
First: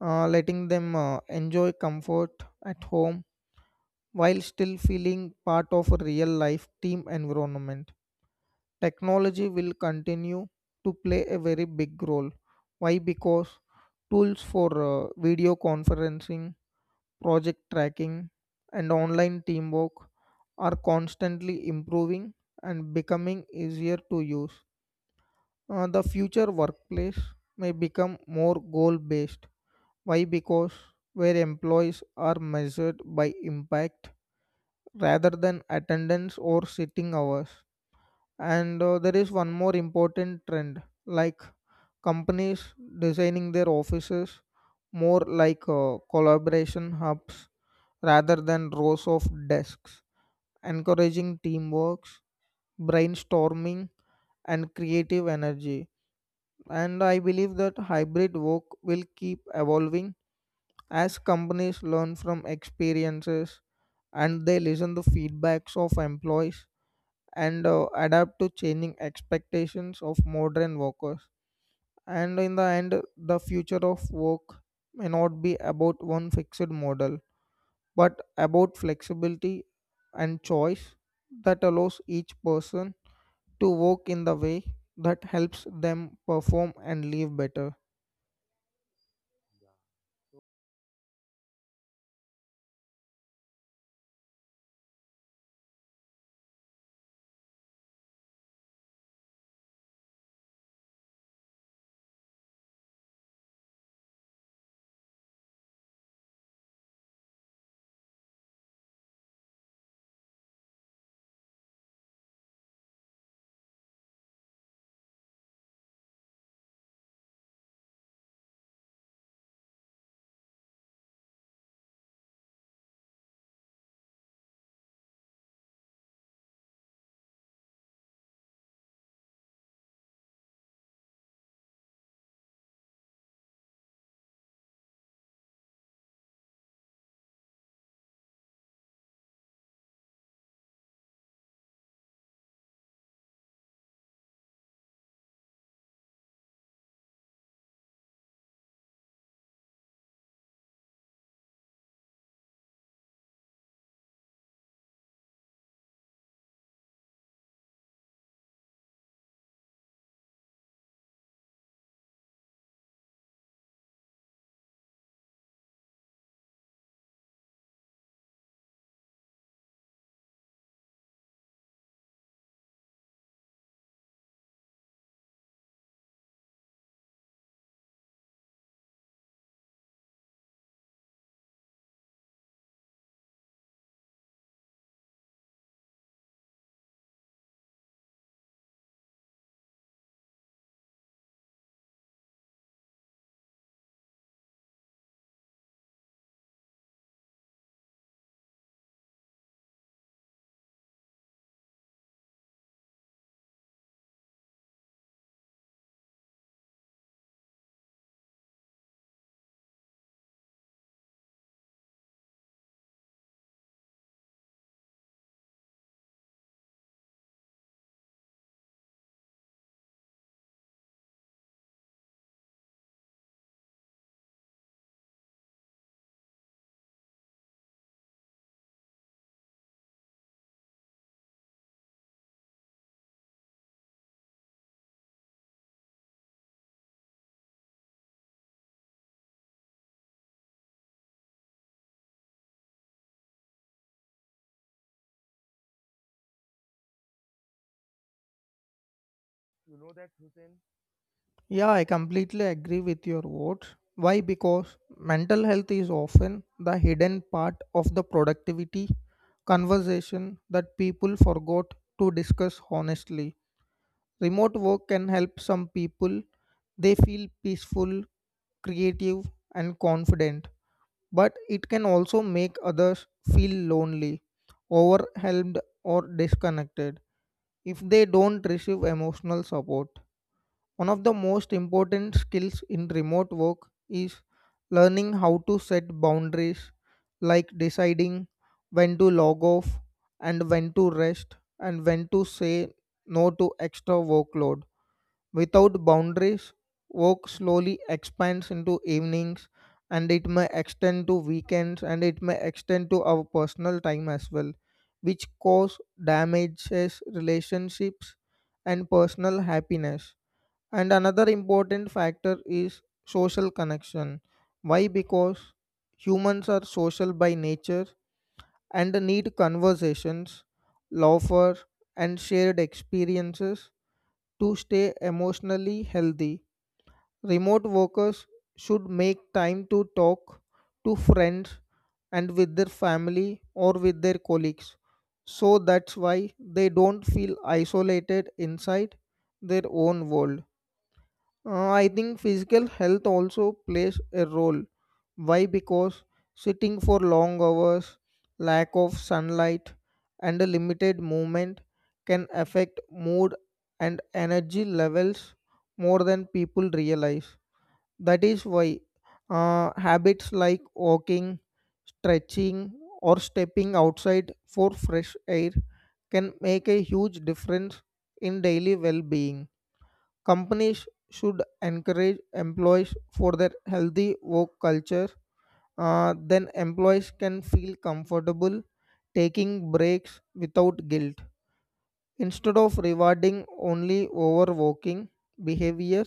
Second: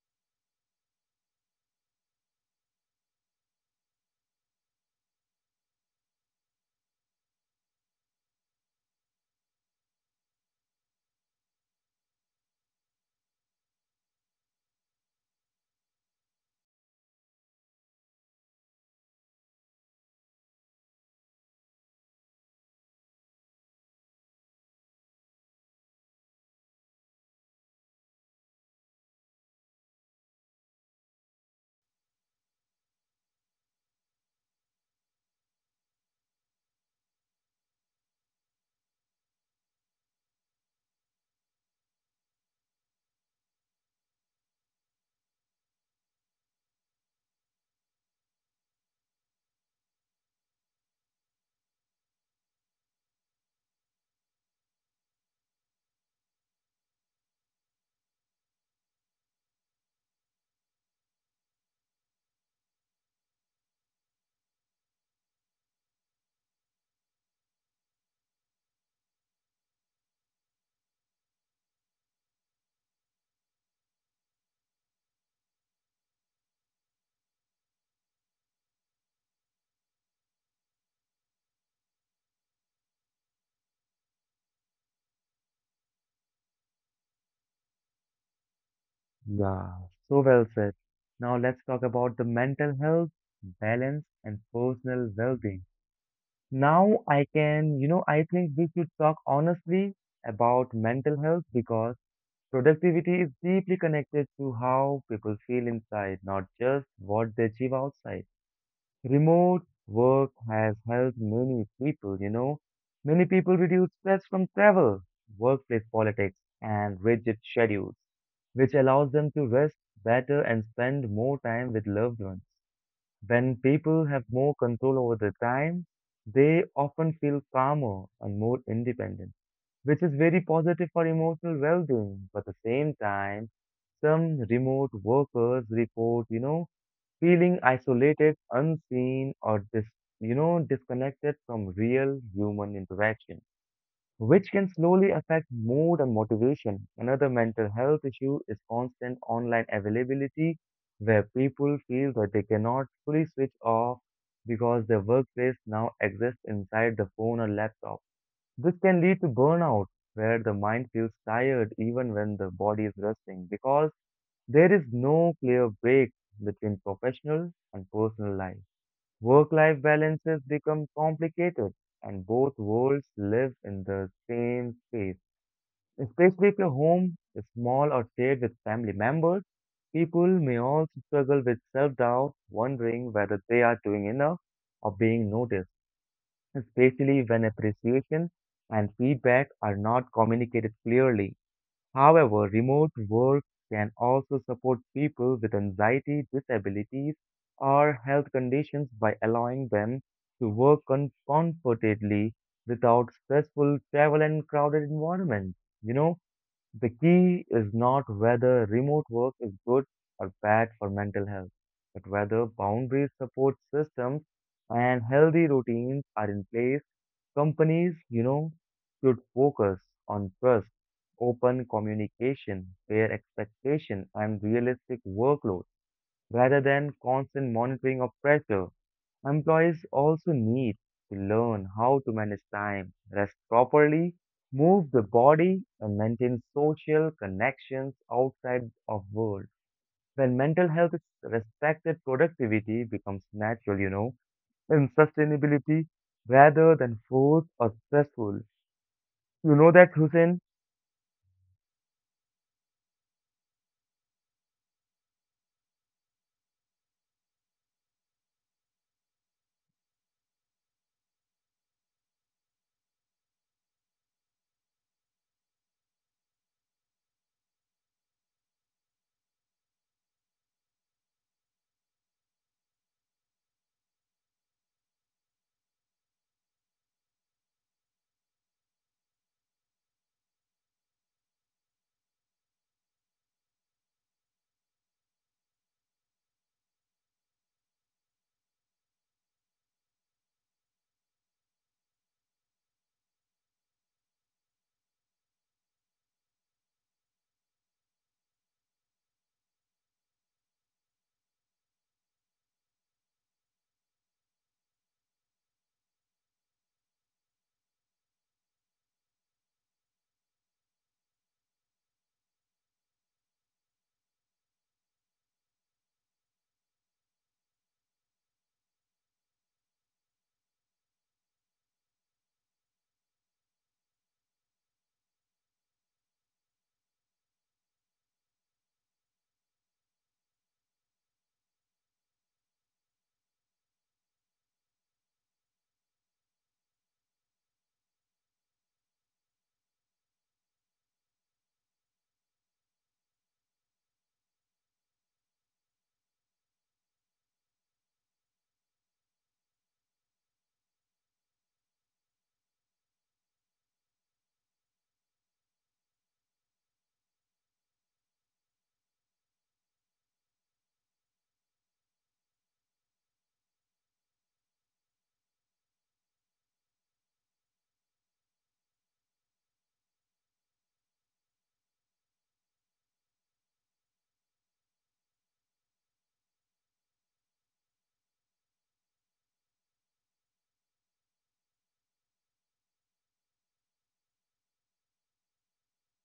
[SPEAKER 2] letting them enjoy comfort at home while still feeling part of a real life team environment. Technology will continue to play a very big role. Why? Because tools for video conferencing, project tracking, and online teamwork are constantly improving and becoming easier to use. The future workplace may become more goal based. Why? Because where employees are measured by impact rather than attendance or sitting hours. And there is one more important trend like companies designing their offices more like collaboration hubs rather than rows of desks, encouraging teamwork, brainstorming, and creative energy. And I believe that hybrid work will keep evolving as companies learn from experiences and they listen to feedbacks of employees and adapt to changing expectations of modern workers. And in the end, the future of work may not be about one fixed model, but about flexibility and choice that allows each person to work in the way that helps them perform and live better.
[SPEAKER 1] Yeah, so well said. Now let's talk about the mental health, balance, and personal well-being. Now I can, I think we should talk honestly about mental health because productivity is deeply connected to how people feel inside, not just what they achieve outside. Remote work has helped many people, you know. Many people reduce stress from travel, workplace politics, and rigid schedules, which allows them to rest better and spend more time with loved ones. When people have more control over their time, they often feel calmer and more independent, which is very positive for emotional well-being. But at the same time, some remote workers report feeling isolated, unseen, or disconnected from real human interaction, which can slowly affect mood and motivation. Another mental health issue is constant online availability, where people feel that they cannot fully switch off because their workplace now exists inside the phone or laptop. This can lead to burnout, where the mind feels tired even when the body is resting, because there is no clear break between professional and personal life. Work life balances become complicated, and both worlds live in the same space. Especially if your home is small or shared with family members, people may also struggle with self doubt, wondering whether they are doing enough or being noticed, especially when appreciation and feedback are not communicated clearly. However, remote work can also support people with anxiety, disabilities, or health conditions by allowing them to work comfortably without stressful travel and crowded environments. You know, the key is not whether remote work is good or bad for mental health, but whether boundary support systems and healthy routines are in place. Companies should focus on trust, open communication, fair expectation, and realistic workload rather than constant monitoring of pressure. Employees also need to learn how to manage time, rest properly, move the body, and maintain social connections outside of work. When mental health is respected, productivity becomes natural, and sustainability rather than forced or stressful. You know that, Hussein?
[SPEAKER 2] Yeah, I completely agree with your words. Why? Because mental health is often the hidden part of the productivity conversation that people forgot to discuss honestly. Remote work can help some people. They feel peaceful, creative, and confident, but it can also make others feel lonely, overwhelmed, or disconnected if they don't receive emotional support. One of the most important skills in remote work is learning how to set boundaries, like deciding when to log off and when to rest and when to say no to extra workload. Without boundaries, work slowly expands into evenings and it may extend to weekends and it may extend to our personal time as well, which cause damages relationships and personal happiness. And another important factor is social connection. Why? Because humans are social by nature and need conversations, laughter, and shared experiences to stay emotionally healthy. Remote workers should make time to talk to friends and with their family or with their colleagues. So that's why they don't feel isolated inside their own world. I think physical health also plays a role. Why? Because sitting for long hours, lack of sunlight, and a limited movement can affect mood and energy levels more than people realize. That is why habits like walking, stretching, or stepping outside for fresh air can make a huge difference in daily well being. Companies should encourage employees for their healthy work culture. Then employees can feel comfortable taking breaks without guilt. Instead of rewarding only overworking behavior,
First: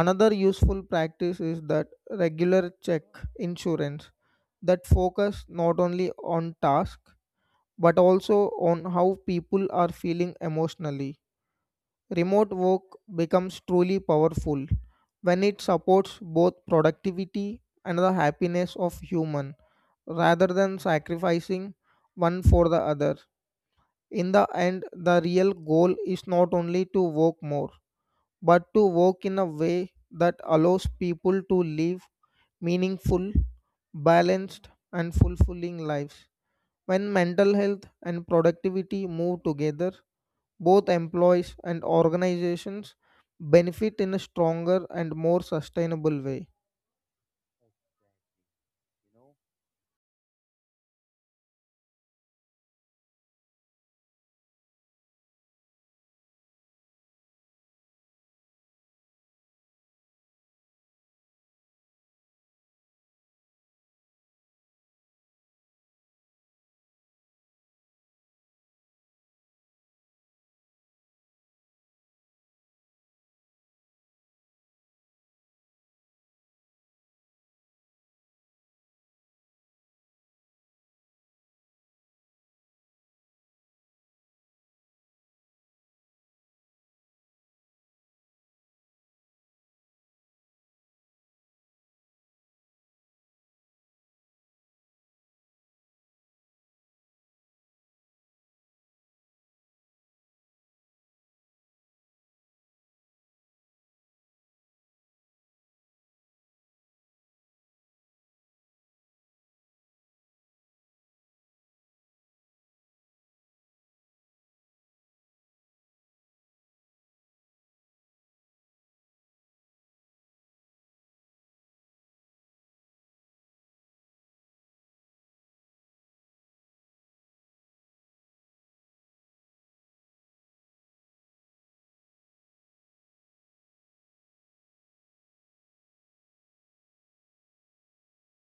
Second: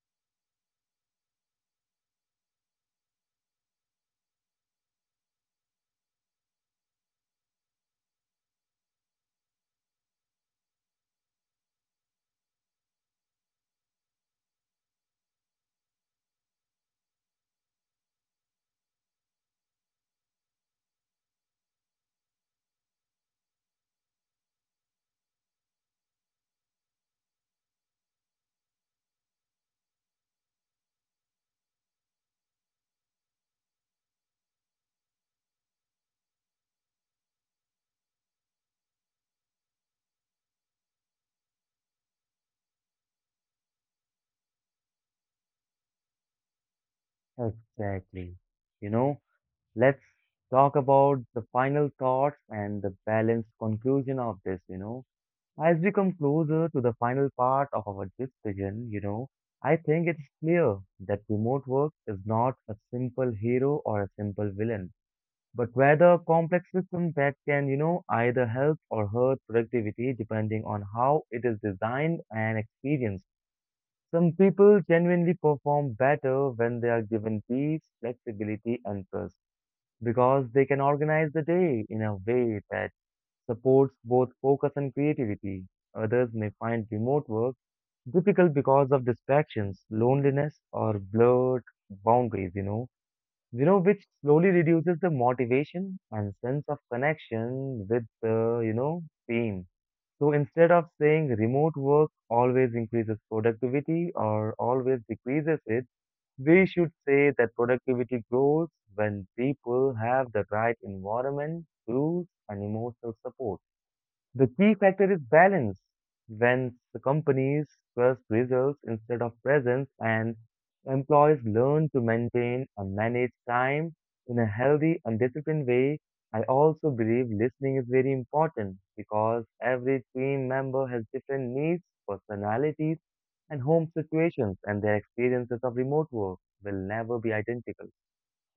[SPEAKER 2] another useful practice is that regular check insurance that focus not only on task but also on how people are feeling emotionally. Remote work becomes truly powerful when it supports both productivity and the happiness of human rather than sacrificing one for the other. In the end, the real goal is not only to work more, but to work in a way that allows people to live meaningful, balanced, and fulfilling lives. When mental health and productivity move together, both employees and organizations benefit in a stronger and more sustainable way.
[SPEAKER 1] Exactly. You know, let's talk about the final thoughts and the balanced conclusion of this. As we come closer to the final part of our discussion, I think it's clear that remote work is not a simple hero or a simple villain, but rather a complex system that can either help or hurt productivity depending on how it is designed and experienced. Some people genuinely perform better when they are given peace, flexibility, and trust because they can organize the day in a way that supports both focus and creativity. Others may find remote work difficult because of distractions, loneliness, or blurred boundaries, which slowly reduces the motivation and sense of connection with the team. So instead of saying remote work always increases productivity or always decreases it, we should say that productivity grows when people have the right environment, tools, and emotional support. The key factor is balance. When the companies trust results instead of presence and employees learn to maintain and manage time in a healthy and disciplined way, I also believe listening is very important because every team member has different needs, personalities, and home situations, and their experiences of remote work will never be identical.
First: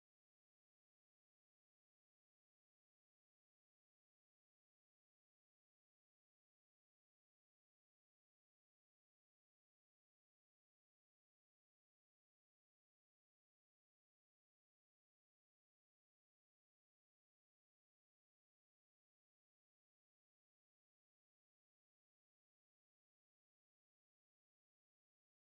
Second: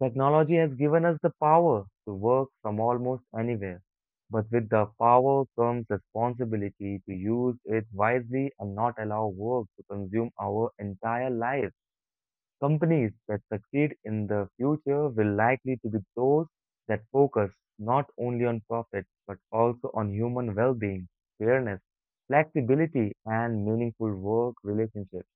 [SPEAKER 1] Technology has given us the power to work from almost anywhere, but with the power comes responsibility to use it wisely and not allow work to consume our entire lives. Companies that succeed in the future will likely to be those that focus not only on profit but also on human well-being, fairness, flexibility, and meaningful work relationships.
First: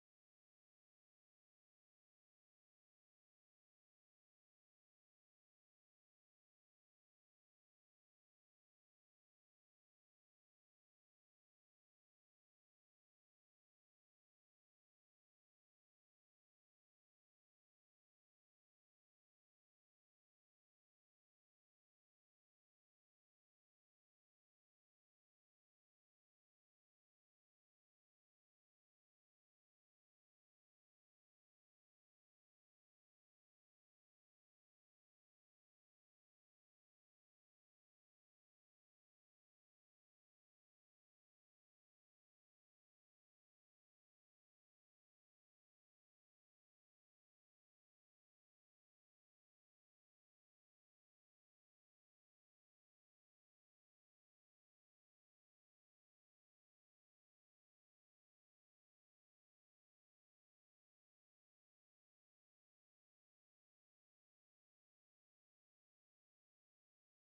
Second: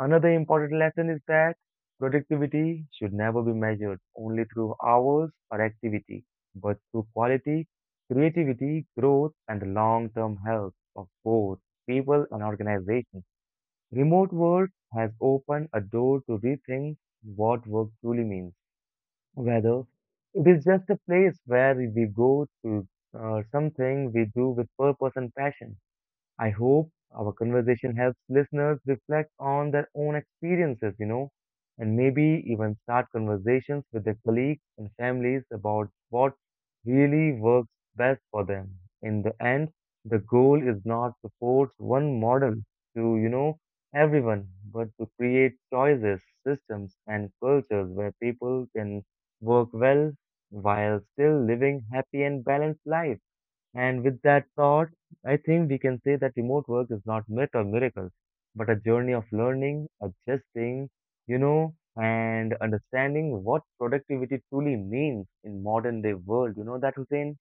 [SPEAKER 1] Another important lesson is that productivity should never be measured only through hours or activity, but through quality, creativity, growth, and the long-term health of both people and organizations. Remote work has opened a door to rethink what work truly means, whether it is just a place where we go to something we do with purpose and passion. I hope our conversation helps listeners reflect on their own experiences, and maybe even start conversations with their colleagues and families about what really works best for them. In the end, the goal is not to force one model to everyone, but to create choices, systems, and cultures where people can work well while still living happy and balanced lives. And with that thought, I think we can say that remote work is not myth or miracles, but a journey of learning, adjusting, and understanding what productivity truly means in modern day world. You know that, Hussein?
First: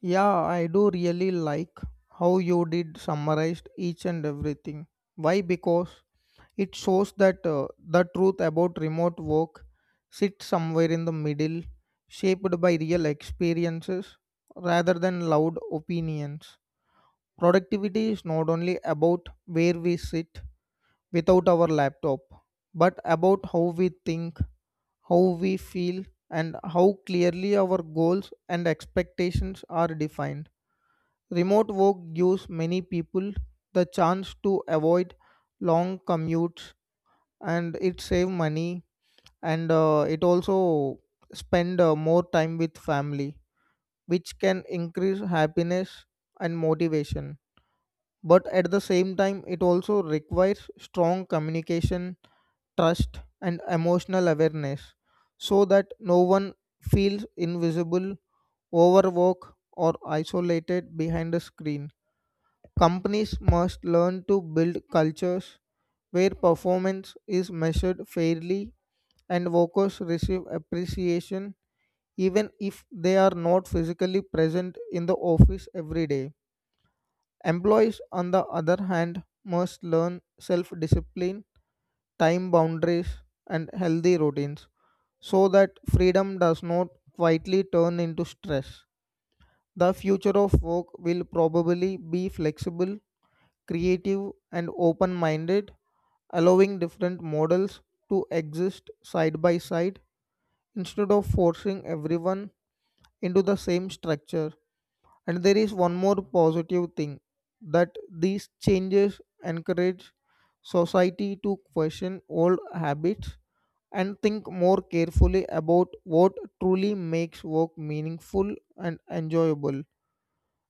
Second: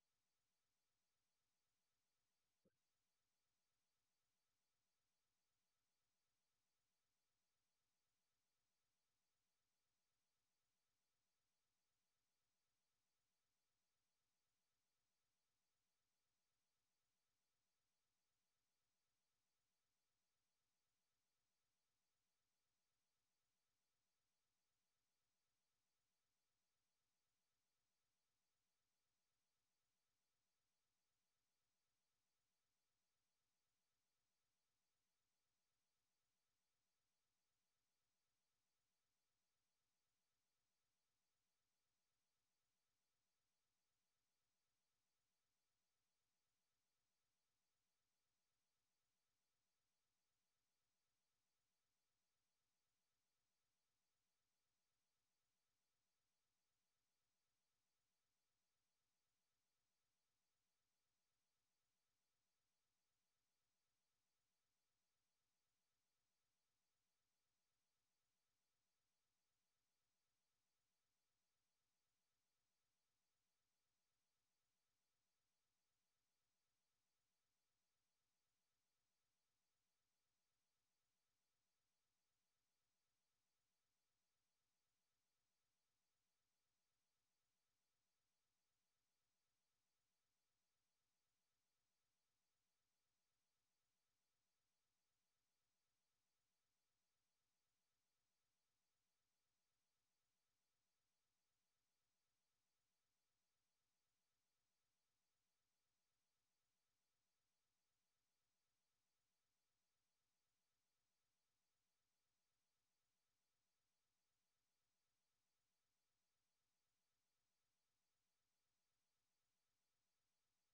[SPEAKER 2] Yeah, I do really like how you did summarized each and everything. Why? Because it shows that the truth about remote work sits somewhere in the middle, shaped by real experiences rather than loud opinions. Productivity is not only about where we sit without our laptop, but about how we think, how we feel, and how clearly our goals and expectations are defined. Remote work gives many people the chance to avoid long commutes and it saves money and it also spend more time with family, which can increase happiness and motivation. But at the same time it also requires strong communication, trust, and emotional awareness so that no one feels invisible, overworked, or isolated behind a screen. Companies must learn to build cultures where performance is measured fairly and workers receive appreciation even if they are not physically present in the office every day. Employees, on the other hand, must learn self discipline, time boundaries, and healthy routines so that freedom does not quietly turn into stress. The future of work will probably be flexible, creative, and open minded, allowing different models to exist side by side instead of forcing everyone into the same structure. And there is one more positive thing, that these changes encourage society to question old habits and think more carefully about what truly makes work meaningful and enjoyable.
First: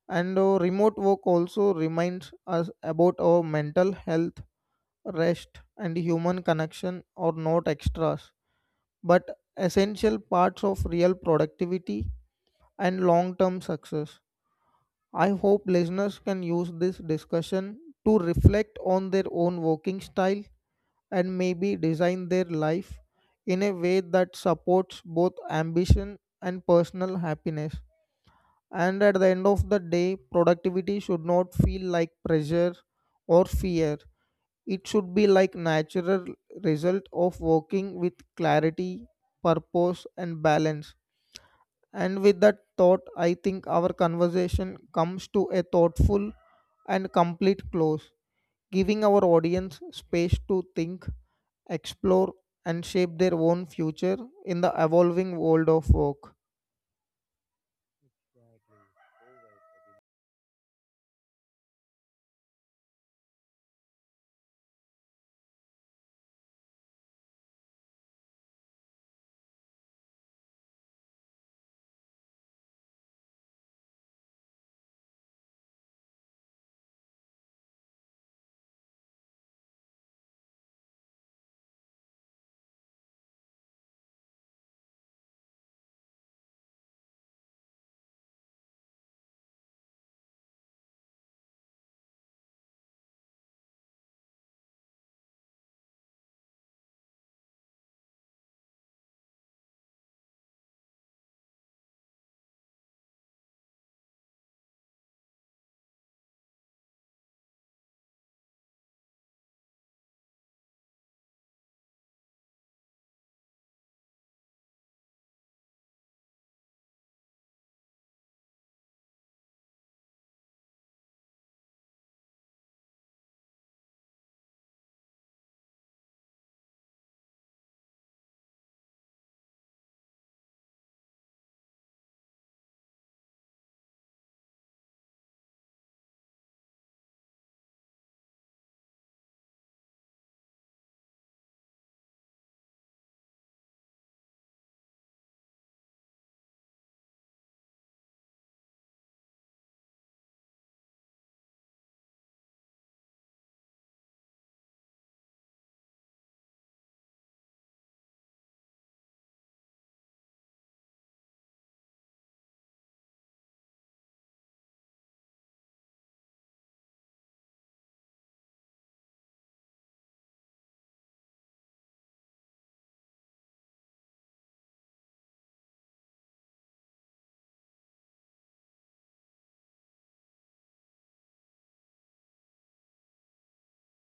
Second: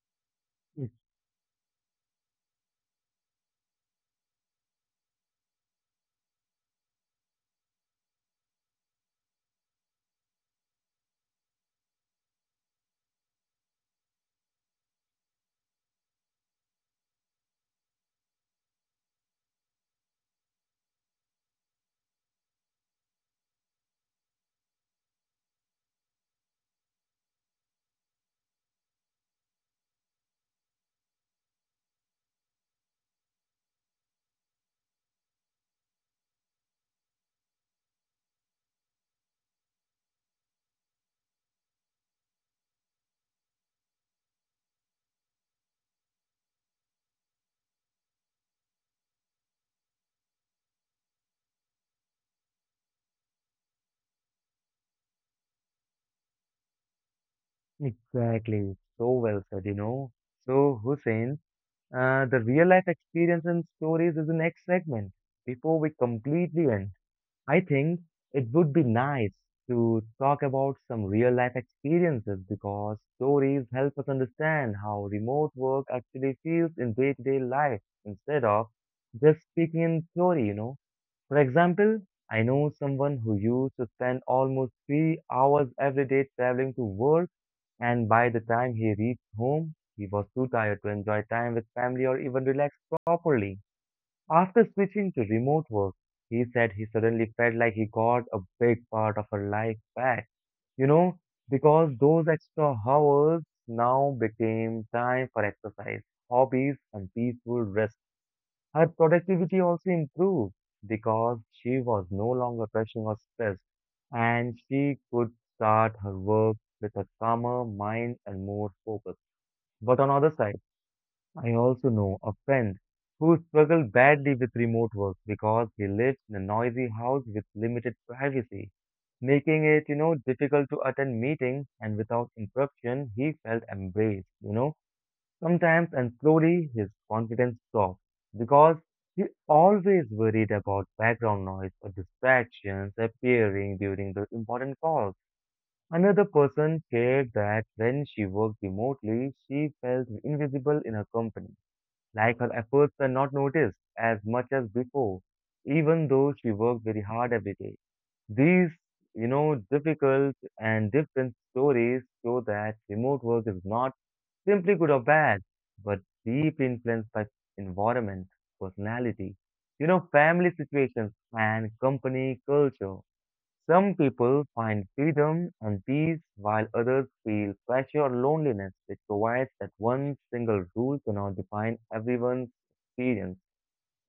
[SPEAKER 2] And
[SPEAKER 1] Ex-
[SPEAKER 2] remote work also reminds us about our mental health, rest, and human connection are not extras, but essential parts of real productivity and long term success. I hope listeners can use this discussion to reflect on their own working style and maybe design their life in a way that supports both ambition and personal happiness. And at the end of the day, productivity should not feel like pressure or fear. It should be like natural result of working with clarity, purpose, and balance. And with that thought, I think our conversation comes to a thoughtful and complete close, giving our audience space to think, explore, and shape their own future in the evolving world of work.
[SPEAKER 1] Exactly. So well said, you know. So, Hussein, the real life experience and stories is the next segment. Before we completely end, I think it would be nice to talk about some real life experiences because stories help us understand how remote work actually feels in day to day life instead of just speaking in theory, you know. For example, I know someone who used to spend almost 3 hours every day traveling to work, and by the time he reached home, he was too tired to enjoy time with family or even relax properly. After switching to remote work, he said he suddenly felt like he got a big part of her life back, you know, because those extra hours now became time for exercise, hobbies, and peaceful rest. Her productivity also improved because she was no longer rushing or stressed, and she could start her work with a calmer mind and more focus. But on the other side, I also know a friend who struggled badly with remote work because he lives in a noisy house with limited privacy, making it difficult to attend meetings and without interruption, he felt embraced, you know. Sometimes and slowly his confidence dropped because he always worried about background noise or distractions appearing during the important calls. Another person shared that when she worked remotely, she felt invisible in her company like her efforts were not noticed as much as before, even though she worked very hard every day. These, difficult and different stories show that remote work is not simply good or bad, but deeply influenced by environment, personality, family situations, and company culture. Some people find freedom and peace while others feel pressure or loneliness, which provides that one single rule cannot define everyone's experience.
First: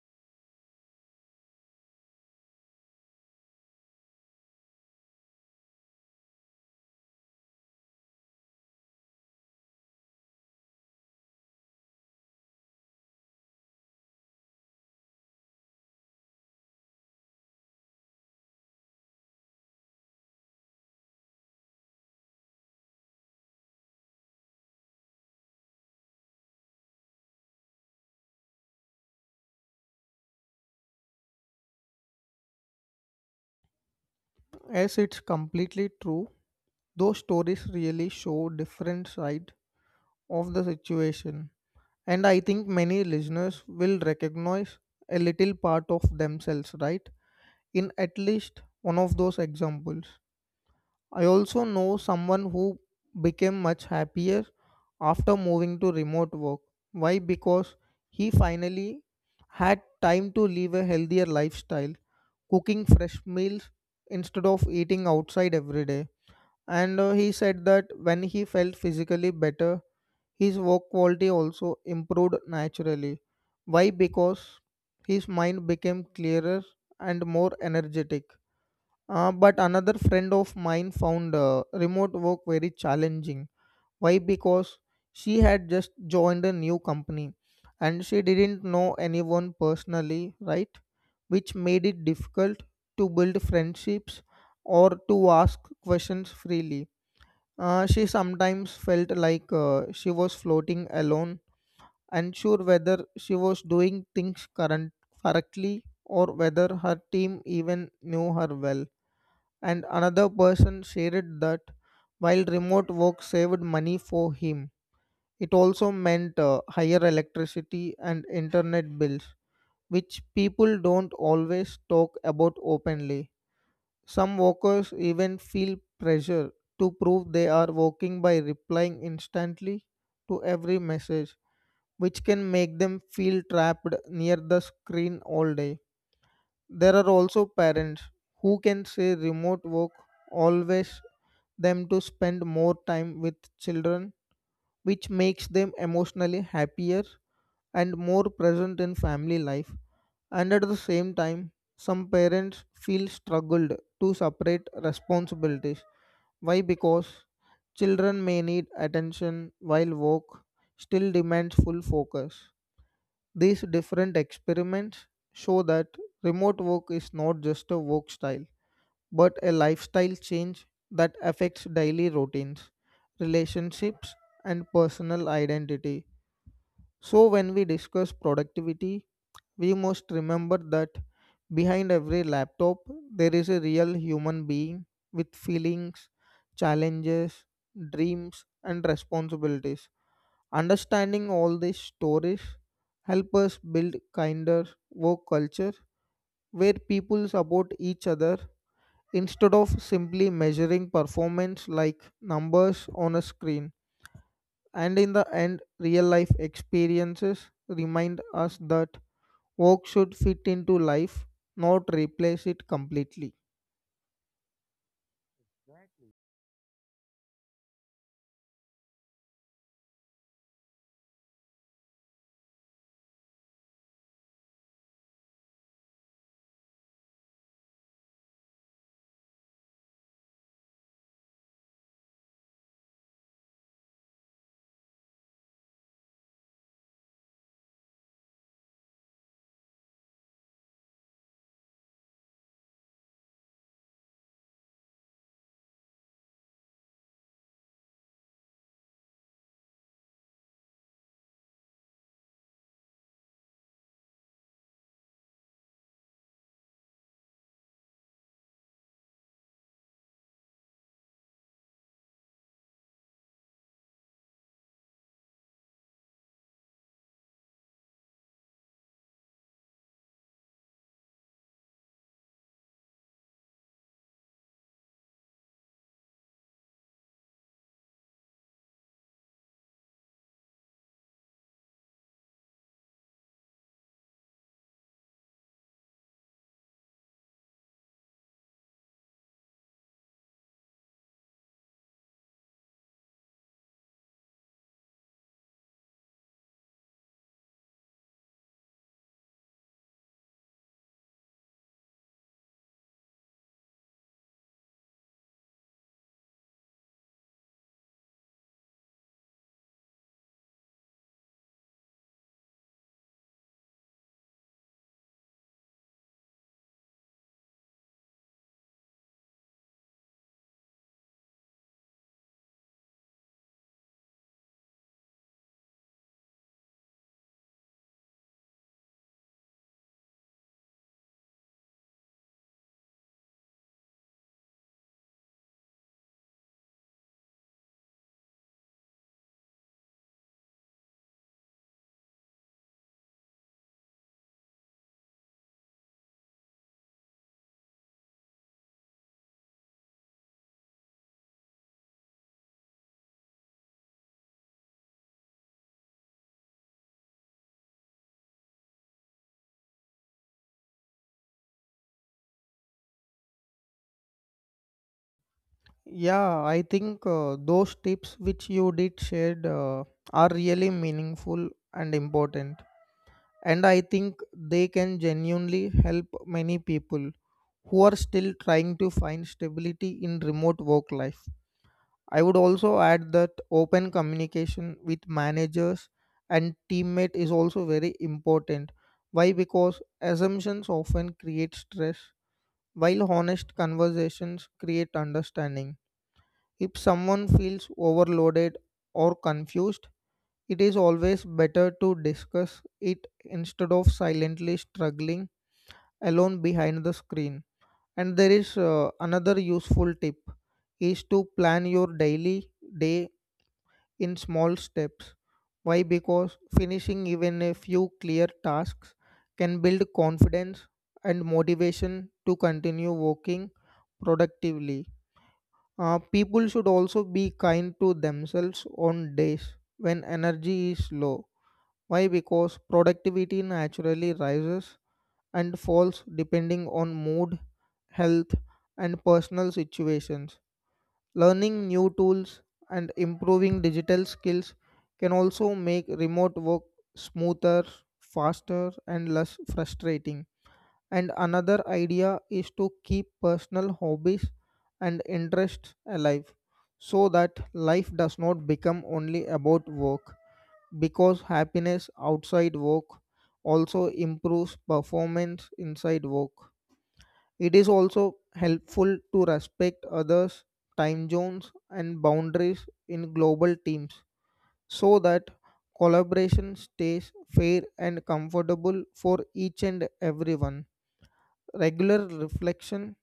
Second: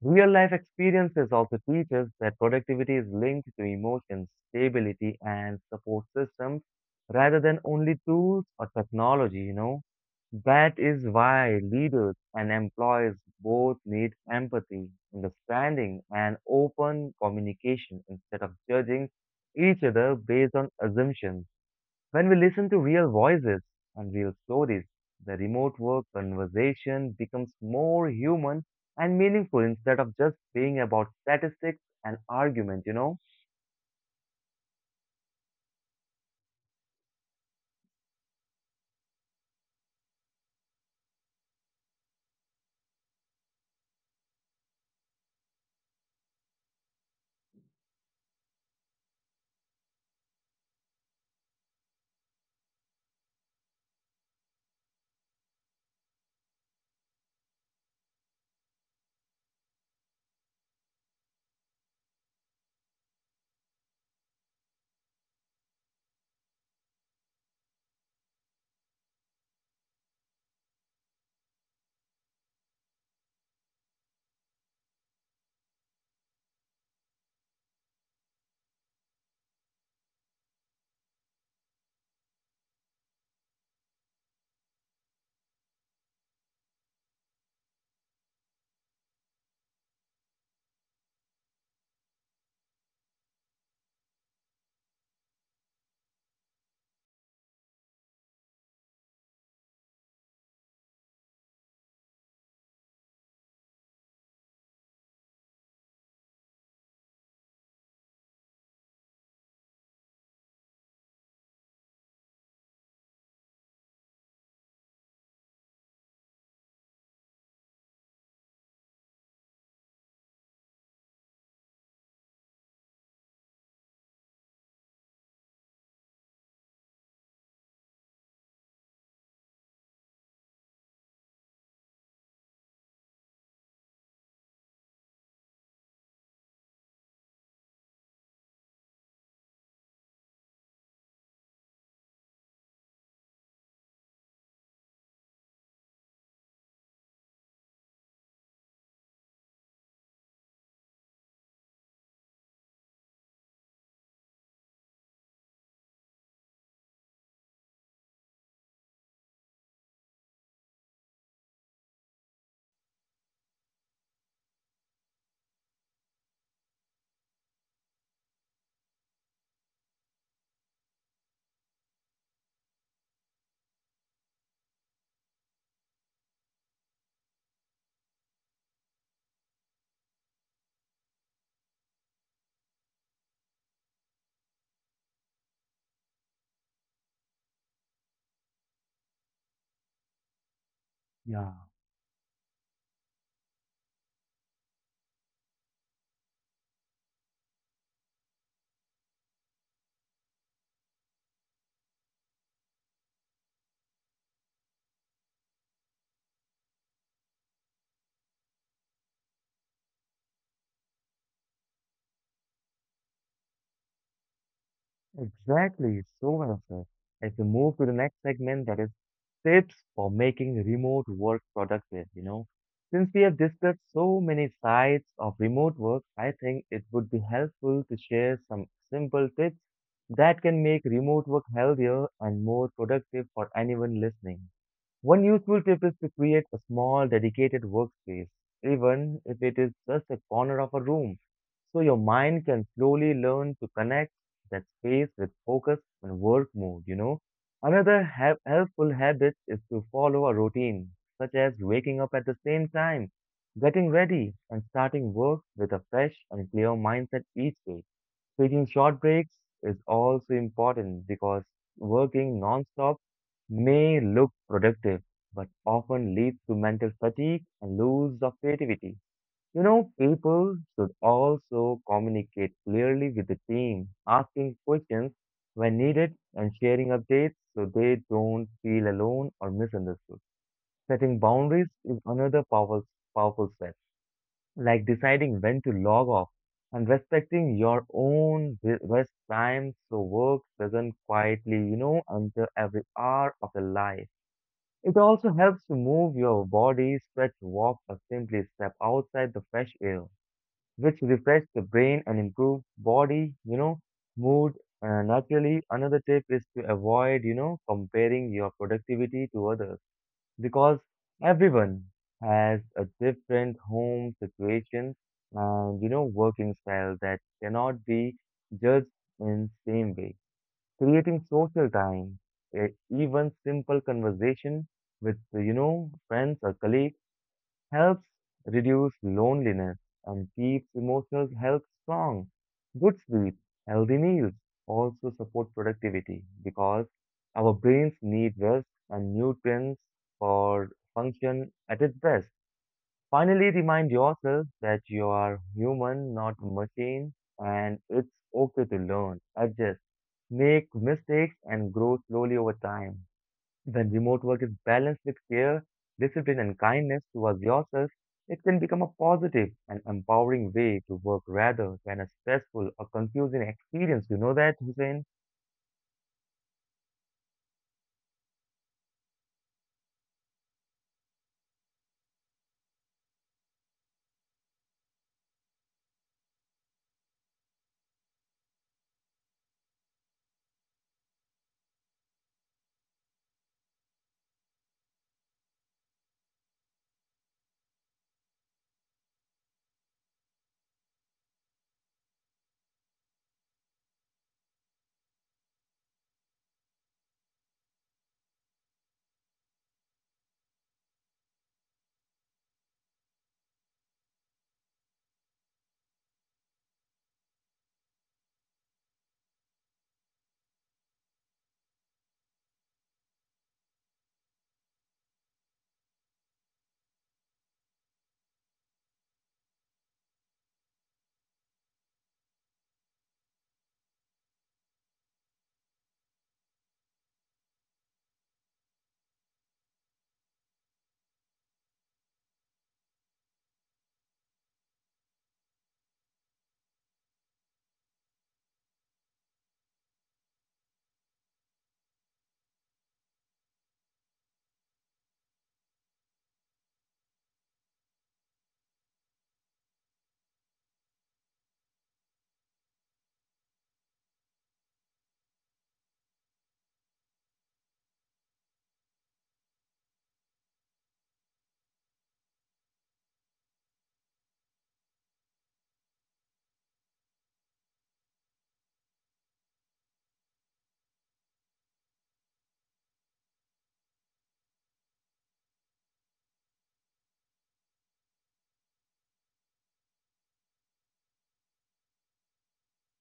[SPEAKER 1] Real life experiences also teach us that productivity is linked to emotions, stability, and support systems rather than only tools or technology. That is why leaders and employees both need empathy, understanding, and open communication instead of judging each other based on assumptions. When we listen to real voices and real stories, the remote work conversation becomes more human and meaningful instead of just being about statistics and argument.
[SPEAKER 2] As it's completely true, those stories really show different sides of the situation. And I think many listeners will recognize a little part of themselves, right? In at least one of those examples. I also know someone who became much happier after moving to remote work. Why? Because he finally had time to live a healthier lifestyle, cooking fresh meals instead of eating outside every day. And he said that when he felt physically better, his work quality also improved naturally. Why? Because his mind became clearer and more energetic. But another friend of mine found remote work very challenging. Why? Because she had just joined a new company and she didn't know anyone personally, right? Which made it difficult to build friendships or to ask questions freely. She sometimes felt like she was floating alone, unsure whether she was doing things current correctly or whether her team even knew her well. And another person shared that while remote work saved money for him, it also meant higher electricity and internet bills, which people don't always talk about openly. Some workers even feel pressure to prove they are working by replying instantly to every message, which can make them feel trapped near the screen all day. There are also parents who can say remote work always them to spend more time with children, which makes them emotionally happier and more present in family life. And at the same time, some parents feel struggled to separate responsibilities. Why? Because children may need attention while work still demands full focus. These different experiments show that remote work is not just a work style, but a lifestyle change that affects daily routines, relationships, and personal identity. So, when we discuss productivity, we must remember that behind every laptop, there is a real human being with feelings, challenges, dreams, and responsibilities. Understanding
[SPEAKER 1] Yeah,
[SPEAKER 2] all these stories help us build kinder work culture where people support each other instead of simply measuring performance like numbers on a screen. And in the end, real life experiences remind us that work should fit into life, not replace it completely.
[SPEAKER 1] exactly. So well said. If we move to the next segment, that is tips for making remote work productive. Since we have discussed so many sides of remote work, I think it would be helpful to share some simple tips that can make remote work healthier and more productive for anyone listening. One useful tip is to create a small dedicated workspace, even if it is just a corner of a room, so your mind can slowly learn to connect that space with focus and work mode. Another helpful habit is to follow a routine, such as waking up at the same time, getting ready, and starting work with a fresh and clear mindset each day. Taking short breaks is also important because working non-stop may look productive, but often leads to mental fatigue and loss of creativity. You know, people should also communicate clearly with the team, asking questions when needed and sharing updates so they don't feel alone or misunderstood. Setting boundaries is another powerful step like deciding when to log off and respecting your own rest time so work doesn't quietly, enter every hour of the life. It also helps to move your body, stretch, walk, or simply step outside the fresh air, which refresh the brain and improve body, mood. Naturally, another tip is to avoid, comparing your productivity to others because everyone has a different home situation and working style that cannot be judged in same way creating social time even simple conversation with friends or colleagues helps reduce loneliness and keeps emotional health strong. Good sleep, healthy meals also support productivity because our brains need rest and nutrients for function at its best. Finally, remind yourself that you are human, not a machine, and it's okay to learn, adjust, make mistakes, and grow slowly over time. When remote work is balanced with care, discipline, and kindness towards yourself, it can become a positive and empowering way to work rather than a stressful or confusing experience. You know that, Hussein?
[SPEAKER 2] Yeah, I think those tips which you did shared are really meaningful and important. And I think they can genuinely help many people who are still trying to find stability in remote work life. I would also add that open communication with managers and teammate is also very important. Why? Because assumptions often create stress, while honest conversations create understanding. If someone feels overloaded or confused, it is always better to discuss it instead of silently struggling alone behind the screen. And there is another useful tip is to plan your daily day in small steps. Why? Because finishing even a few clear tasks can build confidence and motivation to continue working productively. People should also be kind to themselves on days when energy is low. Why? Because productivity naturally rises and falls depending on mood, health, and personal situations. Learning new tools and improving digital skills can also make remote work smoother, faster, and less frustrating. And another idea is to keep personal hobbies and interests alive so that life does not become only about work because happiness outside work also improves performance inside work. It is also helpful to respect others' time zones and boundaries in global teams so that collaboration stays fair and comfortable for each and everyone. Regular reflection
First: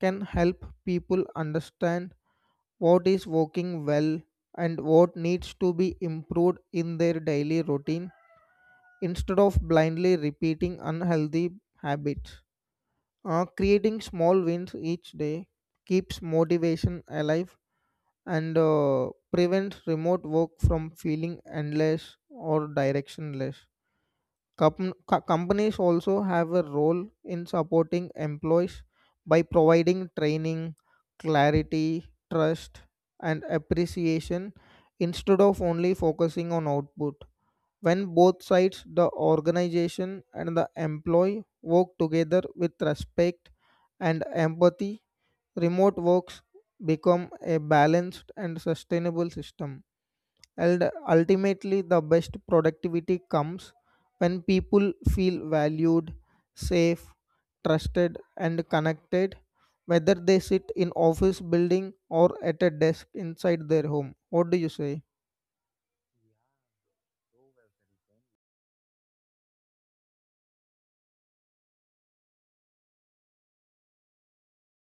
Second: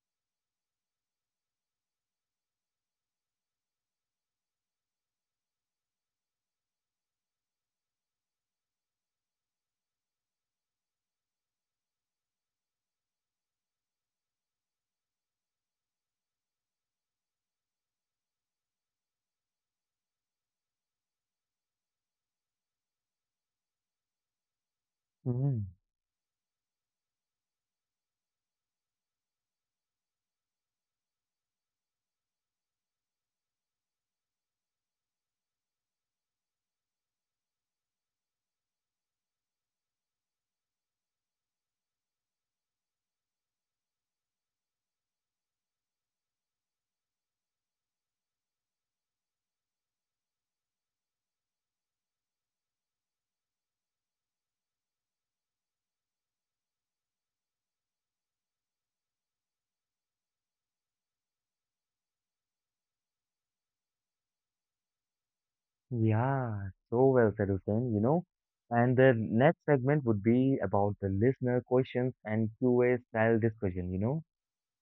[SPEAKER 2] can help people understand what is working well and what needs to be improved in their daily routine instead of blindly repeating unhealthy habits. Creating small wins each day keeps motivation alive and prevents remote work from feeling endless or directionless.
[SPEAKER 1] Mm,
[SPEAKER 2] Companies also have a role in supporting employees by providing training, clarity, trust, and appreciation instead of only focusing on output. When both sides, the organization and the employee, work together with respect and empathy, remote works become a balanced and sustainable system. And ultimately, the best productivity comes when people feel valued, safe, trusted, and connected, whether they sit in office building or at a desk inside their home. What do you say?
[SPEAKER 1] yeah, so well said, Hussein. And the next segment would be about the listener questions and Q&A style discussion, you know.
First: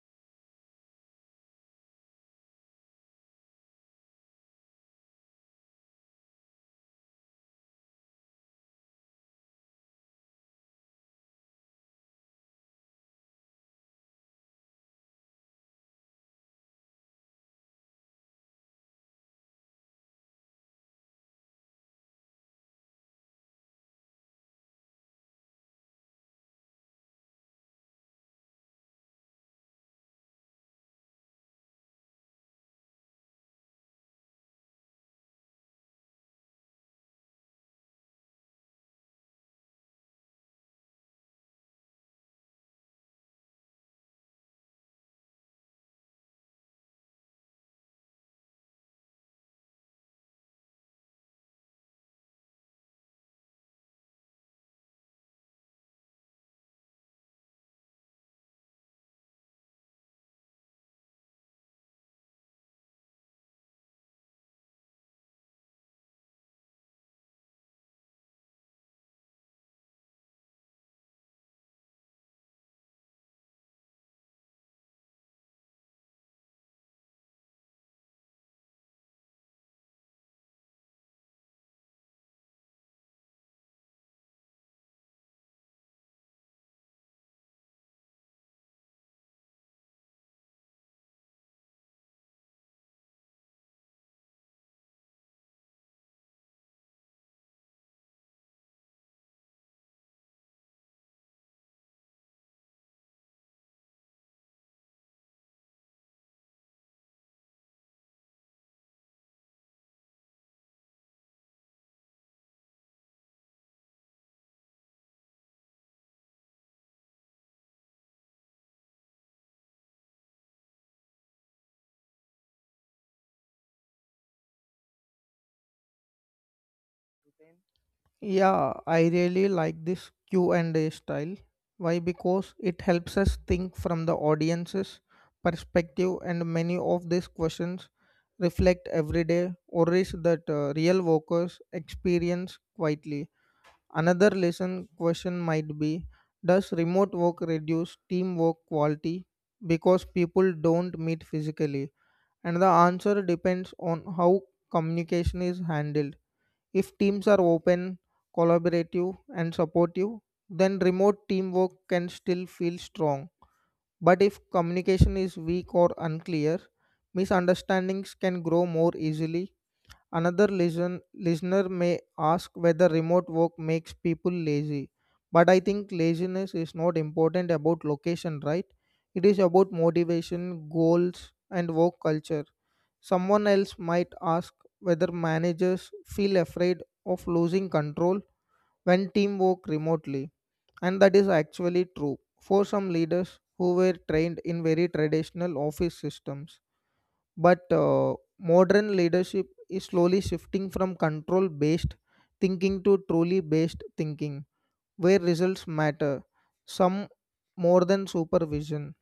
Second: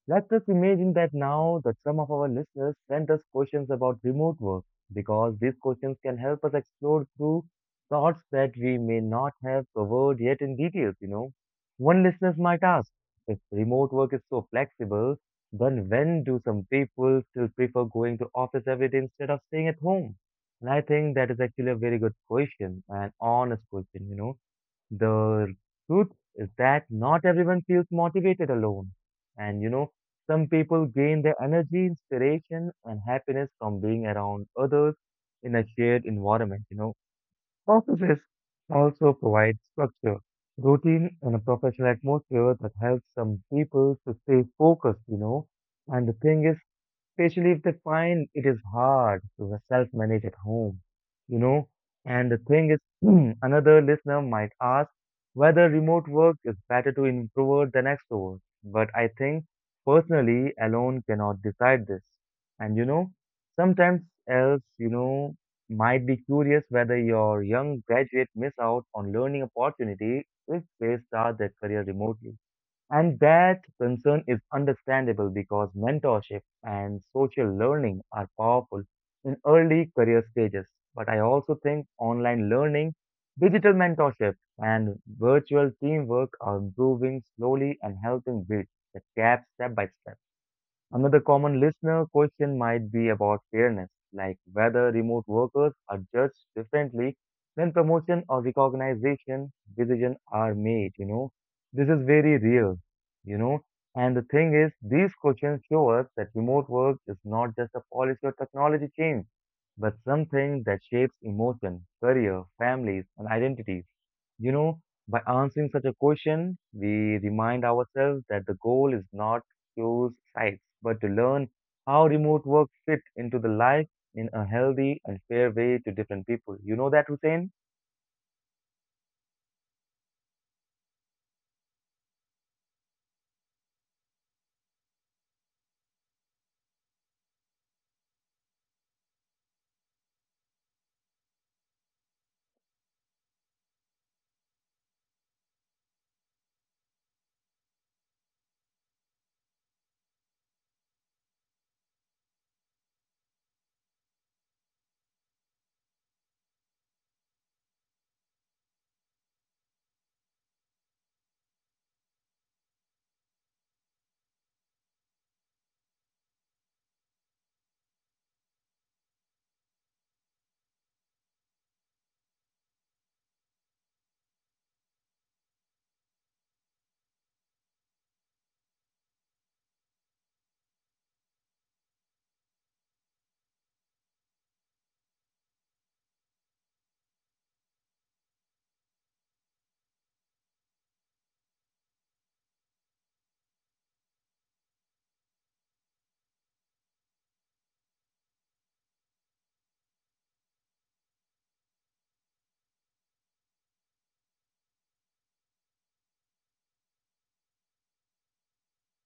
[SPEAKER 1] Let us imagine that now that some of our listeners send us questions about remote work because these questions can help us explore through thoughts that we may not have covered yet in details. One listener might ask, if remote work is so flexible, then when do some people still prefer going to office every day instead of staying at home? And I think that is actually a very good question, an honest question. The truth is that not everyone feels motivated alone. And you know, some people gain their energy, inspiration, and happiness from being around others in a shared environment. Processes also provide structure, routine, and a professional atmosphere that helps some people to stay focused. And the thing is, especially if they find it is hard to self-manage at home, you know. And the thing is, *clears throat* another listener might ask whether remote work is better to introvert than extrovert. But I think personally, alone cannot decide this. And sometimes else, might be curious whether your young graduate miss out on learning opportunity if they start their career remotely. And that concern is understandable because mentorship and social learning are powerful in early career stages. But I also think online learning, digital mentorship, and virtual teamwork are improving slowly and helping bridge the gap step by step. Another common listener question might be about fairness, like whether remote workers are judged differently when promotion or recognition decisions are made. This is very real, you know. And the thing is, these questions show us that remote work is not just a policy or technology change, but something that shapes emotion, career, families, and identities. You know, by answering such a question, we remind ourselves that the goal is not to choose sides, but to learn how remote work fit into the life in a healthy and fair way to different people. You know that, Hussein?
[SPEAKER 2] Yeah, I really like this Q&A style. Why? Because it helps us think from the audience's perspective and many of these questions reflect everyday worries that real workers experience quietly. Another lesson question might be, does remote work reduce teamwork quality because people don't meet physically? And the answer depends on how communication is handled. If teams are open, collaborative, and supportive, then remote teamwork can still feel strong. But if communication is weak or unclear, misunderstandings can grow more easily. Listener may ask whether remote work makes people lazy. But I think laziness is not important about location, right? It is about motivation, goals, and work culture. Someone else might ask whether managers feel afraid of losing control when team work remotely, and that is actually true for some leaders who were trained in very traditional office systems. But modern leadership is slowly shifting from control based thinking to truly based thinking, where results matter, some more than supervision.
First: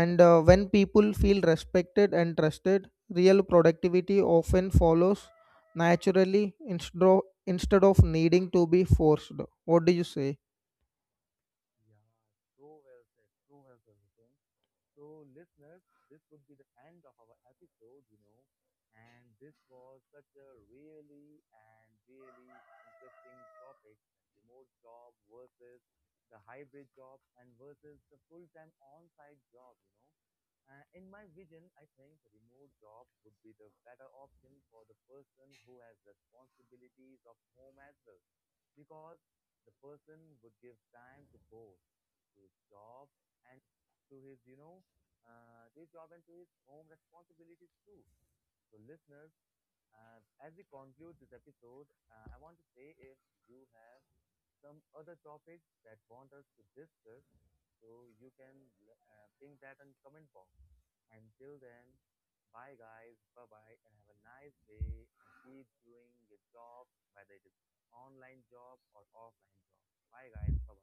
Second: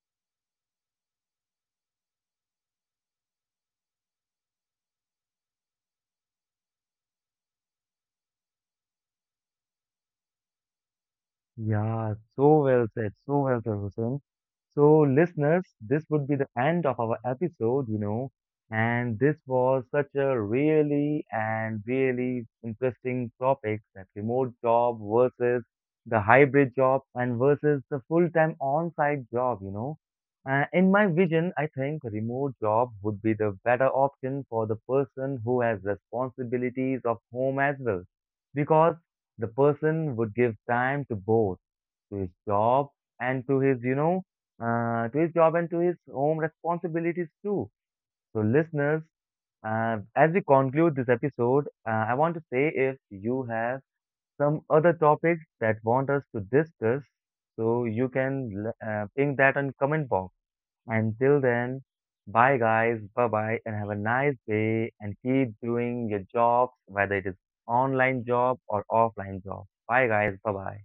[SPEAKER 2] And when people feel respected and trusted, real productivity often follows naturally instead of needing to be forced. What do you say?
[SPEAKER 1] Yeah, so well said, Hussein. So, listeners, this would be the end of our episode, and this was such a really and really interesting topic that remote job versus the hybrid job and versus the full-time on-site job. In my vision, I think remote job would be the better option for the person who has responsibilities of home as well, because the person would give time to both to his job and to his job and to his home responsibilities too. So, listeners, as we conclude this episode, I want to say if you have some other topics that want us to discuss, so you can ping that on comment box. Until then, bye guys, bye bye, and have a nice day. And keep doing your jobs, whether it is online job or offline job. Bye guys, bye bye.